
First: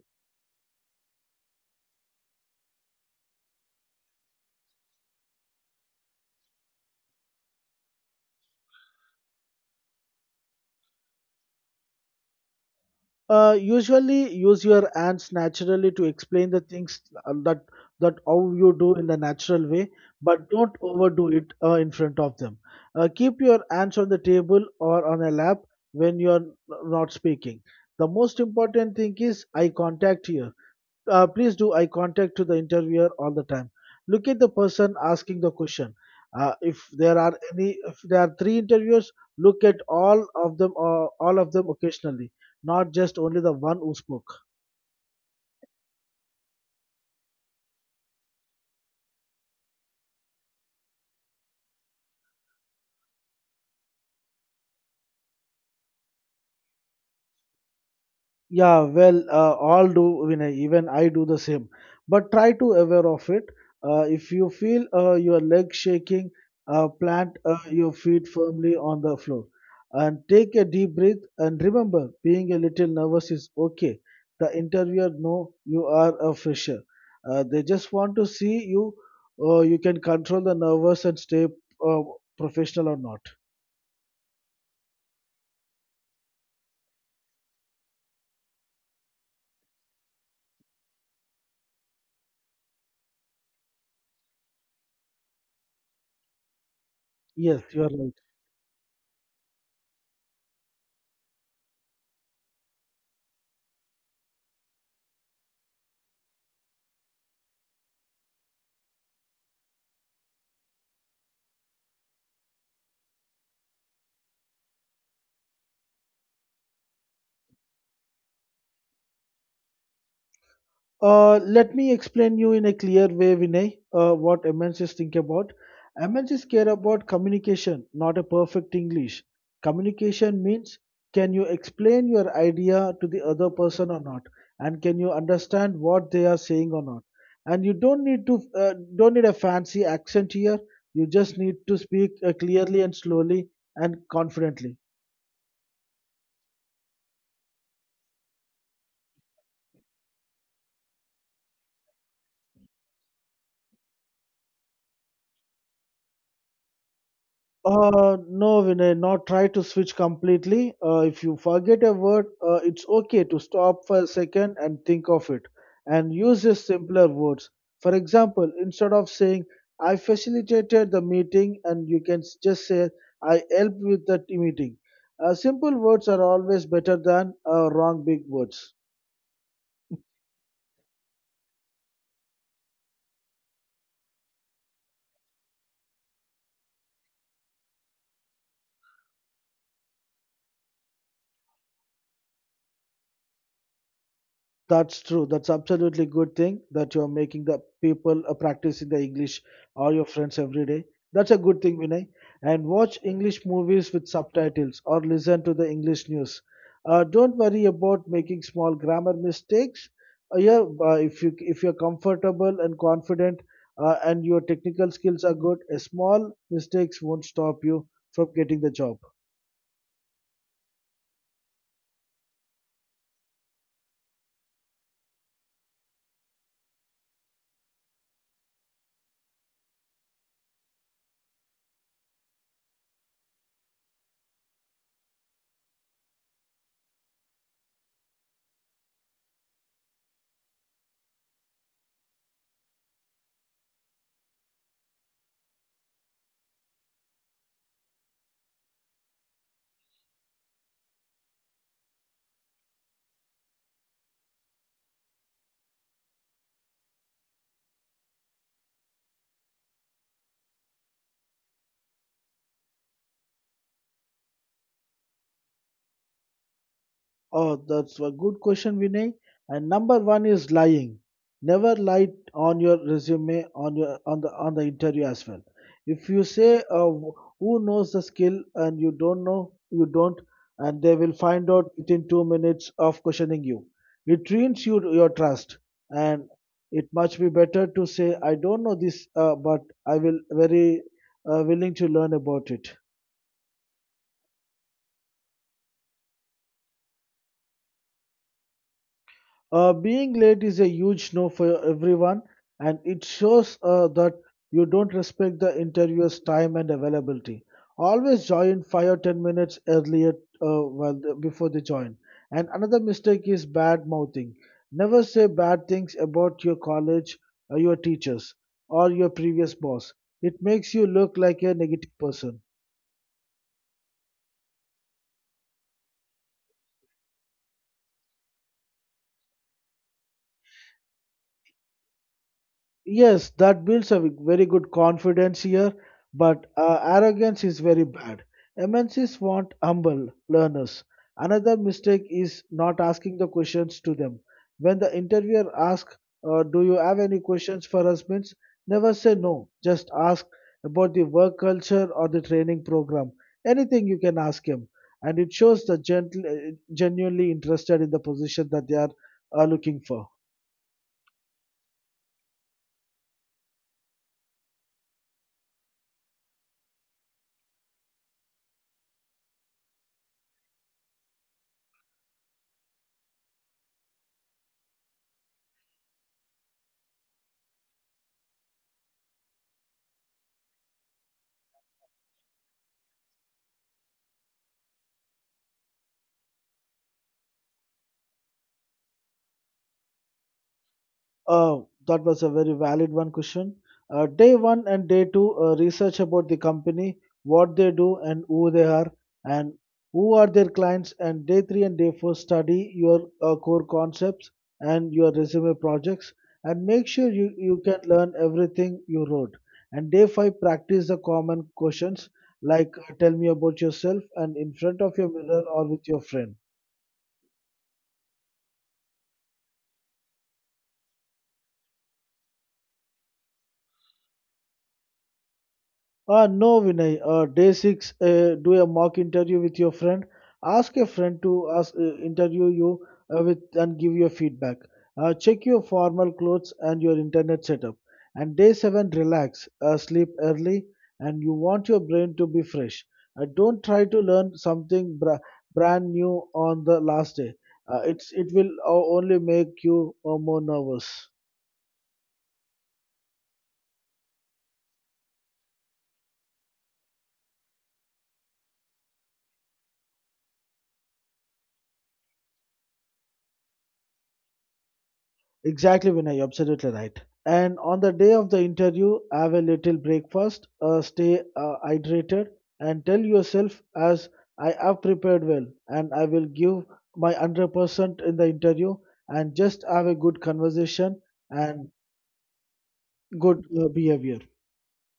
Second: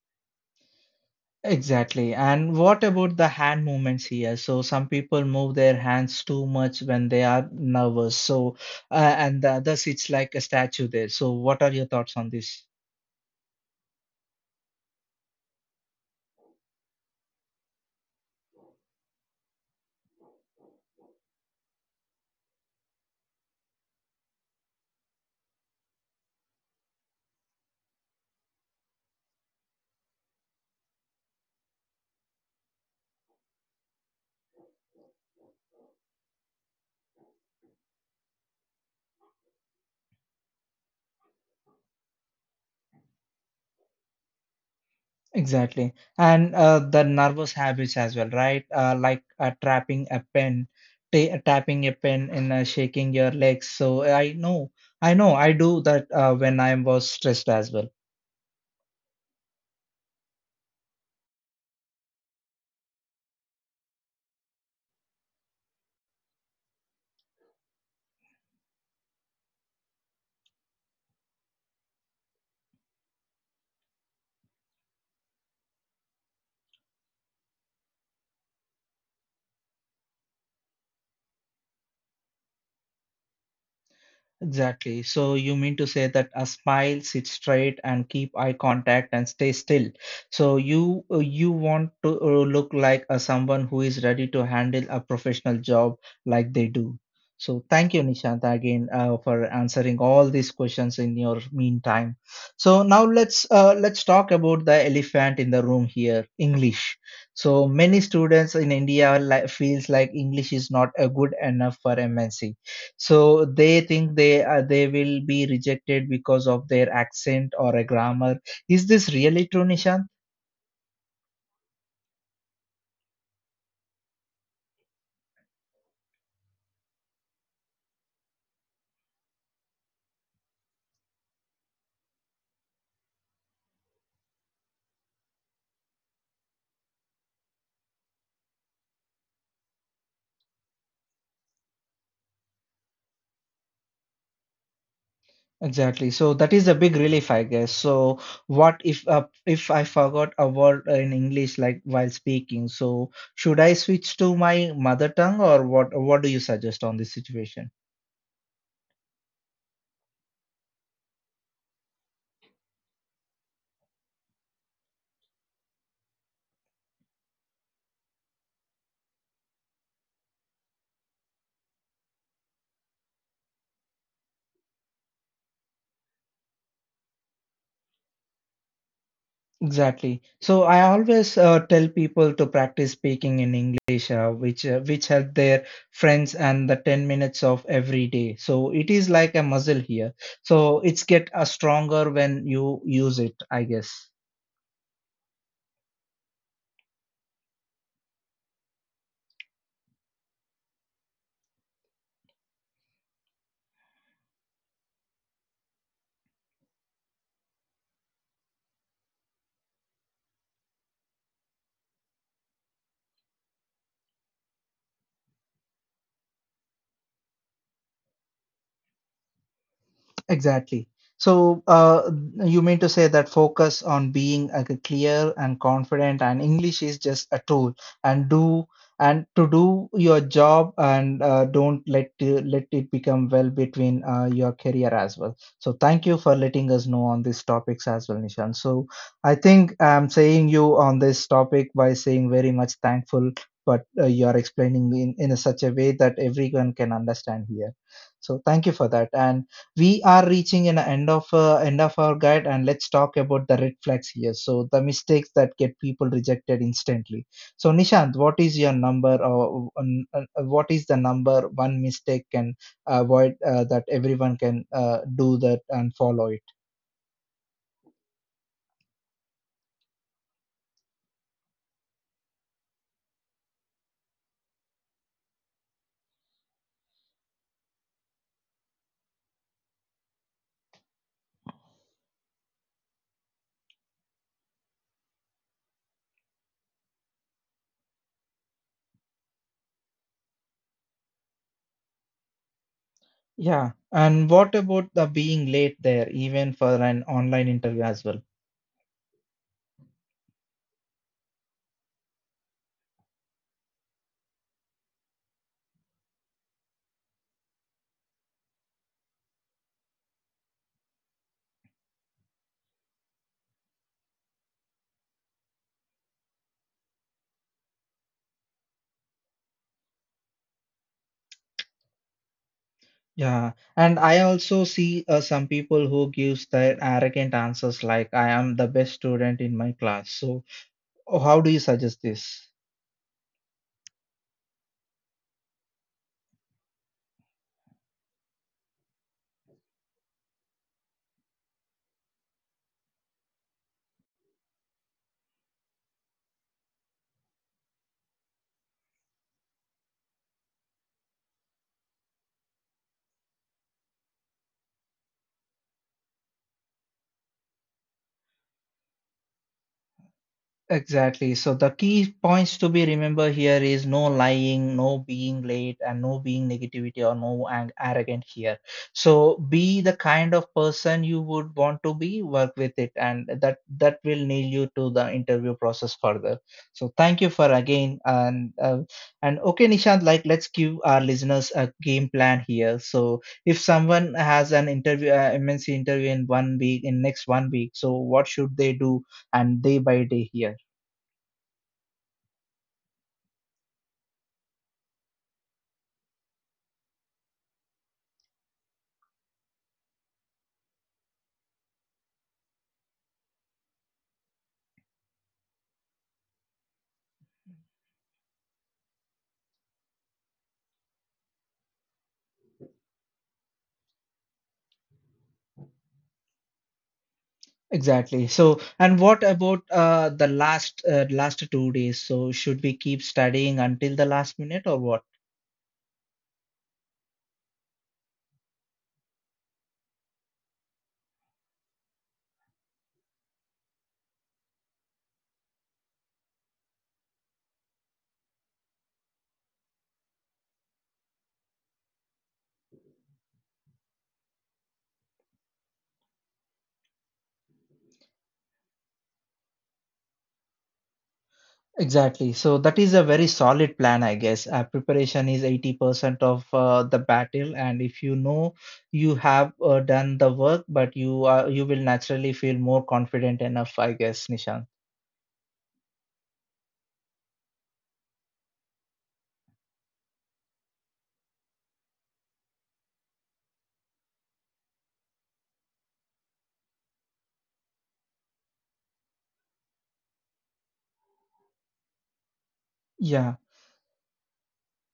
Exactly. And what about the hand movements here? So some people move their hands too much when they are nervous. So and the others, it's like a statue there. So what are your thoughts on this? Usually use your hands naturally to explain the things that how you do in the natural way, but don't overdo it in front of them. Keep your hands on the table or on a lap when you are not speaking. The most important thing is eye contact here, please do eye contact to the interviewer all the time. Look at the person asking the question. If there are three interviewers, look at all of them occasionally, not just only the one who spoke. Exactly. And the nervous habits as well, right? Like trapping a pen, ta tapping a pen and shaking your legs. So I know, I do that when I was stressed as well. Yeah, well, all do, Vinay, even I do the same. But try to aware of it. If you feel your leg shaking, plant your feet firmly on the floor and take a deep breath. And remember, being a little nervous is okay. The interviewer know you are a fresher. They just want to see you. You can control the nervous and stay uh, professional or not. Exactly. So you mean to say that a smile, sit straight, and keep eye contact and stay still. So you want to look like a someone who is ready to handle a professional job like they do. So Yes, you are thank you, right. Nishanta, again for answering all these questions in your meantime. So now let's talk about the elephant in the room here, English. So many students in India feels like English is not a good enough for MNC, so they think they will be rejected because of their accent or a grammar. Is this really true, Nishant? Let me explain you in a clear way, Vinay, what MNCs think about. MNCs care about communication, not a perfect English. Communication means can you explain your idea to the other person or not, and can you understand what they are saying or not. And you don't need to don't need a fancy accent here. You just need to speak clearly and slowly and confidently. Exactly. So that is a big relief, I guess. So what if I forgot a word in English like while speaking? So should I switch to my mother tongue or what? What do you suggest on this situation? No, Vinay, not try to switch completely. If you forget a word, it's okay to stop for a second and think of it and use the simpler words. For example, instead of saying, I facilitated the meeting, and you can just say, I helped with that meeting. Simple words are always better than wrong big words. Exactly. So I always tell people to practice speaking in English, which help their friends and the 10 minutes of every day. So it is like a muscle here. So it's get stronger when you use it, I guess. That's true. That's absolutely good thing that you're making the people practicing the English or your friends every day. That's a good thing, Vinay. And watch English movies with subtitles or listen to the English news. Don't worry about making small grammar mistakes. Yeah, if you if you're comfortable and confident and your technical skills are good, a small mistakes won't stop you from getting the job. Exactly. So, you mean to say that focus on being like a clear and confident, and English is just a tool, and do and to do your job, and don't let it become well between your career as well. So thank you for letting us know on these topics as well, Nishan. So I think I'm saying you on this topic by saying very much thankful, but you are explaining in a such a way that everyone can understand here. So thank you for that, and we are reaching an end of our guide, and let's talk about the red flags here. So the mistakes that get people rejected instantly. So Nishant, what is your number or what is the number one mistake can avoid that everyone can do that and follow it? Oh, that's a good question, Vinay. And number one is lying. Never lie on your resume, on the interview as well. If you say who knows the skill and you don't know, you don't, and they will find out within two minutes of questioning you. It ruins you your trust, and it much be better to say I don't know this, but I will very willing to learn about it. Yeah, and what about the being late there even for an online interview as well? Being late is a huge no for everyone, and it shows that you don't respect the interviewer's time and availability. Always join 5 or 10 minutes earlier, well, before they join. And another mistake is bad mouthing. Never say bad things about your college, or your teachers, or your previous boss. It makes you look like a negative person. Yeah, and I also see some people who gives their arrogant answers like I am the best student in my class. So how do you suggest this? Yes, that builds a very good confidence here, but arrogance is very bad. MNCs want humble learners. Another mistake is not asking the questions to them. When the interviewer asks, "Do you have any questions for us?" means never say no. Just ask about the work culture or the training program. Anything you can ask him. And it shows the genuinely interested in the position that they are looking for. Exactly. So the key points to be remember here is no lying, no being late, and no being negativity or no arrogant here. So be the kind of person you would want to be, work with it, and that will nail you to the interview process further. So thank you for again and okay, Nishant. Like let's give our listeners a game plan here. So if someone has an interview, MNC interview in 1 week, in next 1 week, so what should they do? And day by day here. Oh, that was a very question. Day one and day two, research about the company, what they do and who they are, and who are their clients. And day three and day four, study your core concepts and your resume projects, and make sure you can learn everything you wrote. And day five, practice the common questions like tell me about yourself and in front of your mirror or with your friend. Exactly. So, and what about the last last 2 days? So should we keep studying until the last minute or what? No, Vinay. Day six, do a mock interview with your friend. Ask a friend to ask, interview you with and give your feedback. Check your formal clothes and your internet setup. And day seven, relax. Sleep early, and you want your brain to be fresh. Don't try to learn something brand new on the last day. It's it will only make you more nervous. Exactly. So that is a very solid plan, I guess. Preparation is 80% of the battle, and if you know you have done the work, but you will naturally feel more confident enough, I guess, Nishan. Exactly, Vinay, you're absolutely right. And on the day of the interview, have a little breakfast, stay hydrated, and tell yourself, as I have prepared well, and I will give my 100% in the interview, and just have a good conversation and Yeah. good behavior.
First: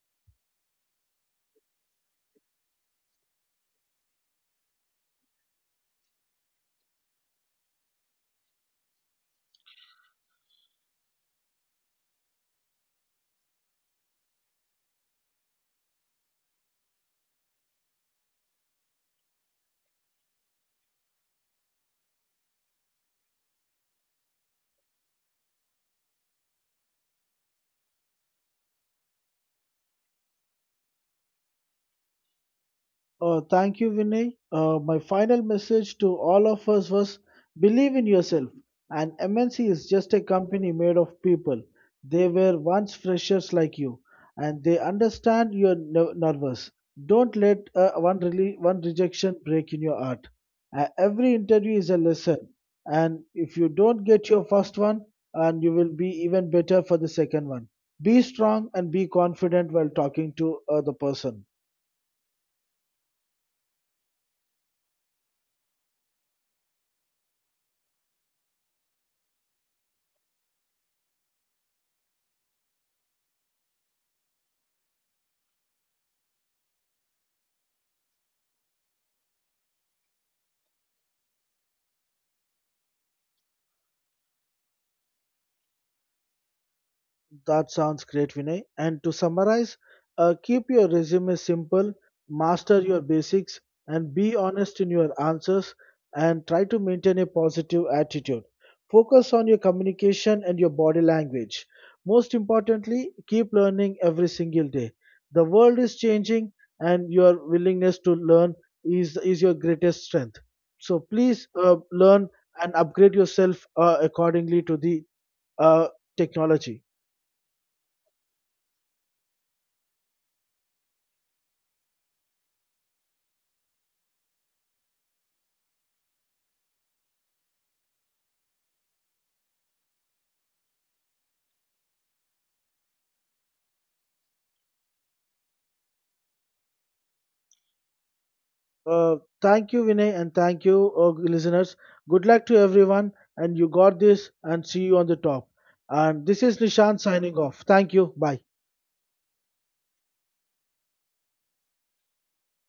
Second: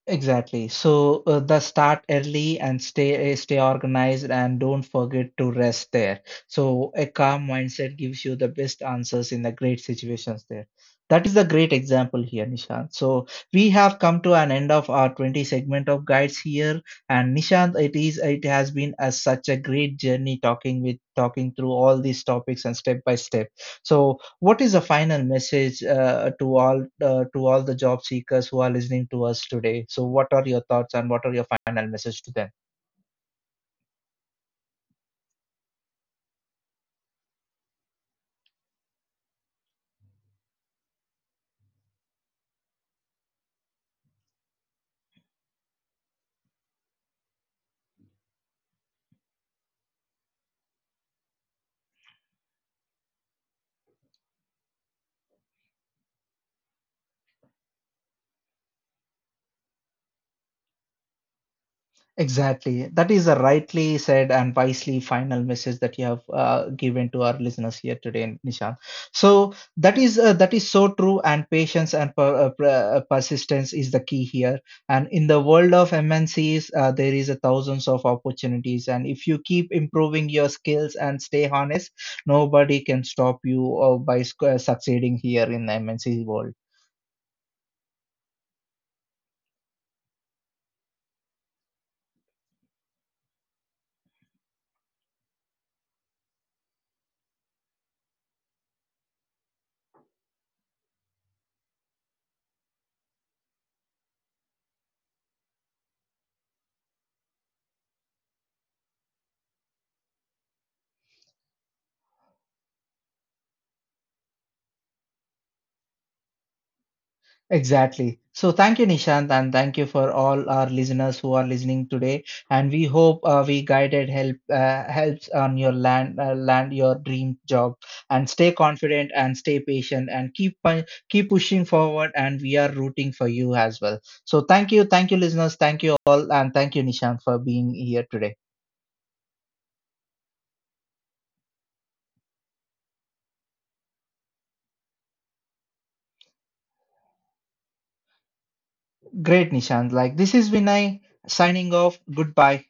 Exactly. So the start early and stay stay organized and don't forget to rest there. So a calm mindset gives you the best answers in the great situations there. That is the great example here, Nishant. So we have come to an end of our 20 segment of guides here. And Nishant, it has been a, such a great journey talking through all these topics and step by step. So what is the final message to all the job seekers who are listening to us today? So what are your thoughts, and what are your final message to them? Thank you, Vinay. My final message to all of us was believe in yourself. And MNC is just a company made of people. They were once freshers like you, and they understand you're nervous. Don't let one rejection break in your heart. Every interview is a lesson, and if you don't get your first one, and you will be even better for the second one. Be strong and be confident while talking to the person. Exactly. That is a rightly said and wisely final message that you have given to our listeners here today, Nishant. So that is so true, and patience and persistence is the key here. And in the world of MNCs, there is a thousands of opportunities, and if you keep improving your skills and stay honest, nobody can stop you by succeeding here in the MNC world. That sounds great, Vinay. And to summarize, keep your resume simple, master your basics, and be honest in your answers, and try to maintain a positive attitude. Focus on your communication and your body language. Most importantly, keep learning every single day. The world is changing, and your willingness to learn is your greatest strength. So please learn and upgrade yourself accordingly to the uh, technology. Exactly. So thank you, Nishant, and thank you for all our listeners who are listening today. And we hope we guided helps on your land your dream job. And stay confident and stay patient and keep pushing forward. And we are rooting for you as well. So thank you, listeners, thank you all, and thank you, Nishant, for being here today. Thank you, Vinay, and thank you, listeners. Good luck to everyone, and you got this, and see you on the top. And this is Nishan signing off. Thank you. Bye. Great, Nishant. Like this is Vinay signing off. Goodbye.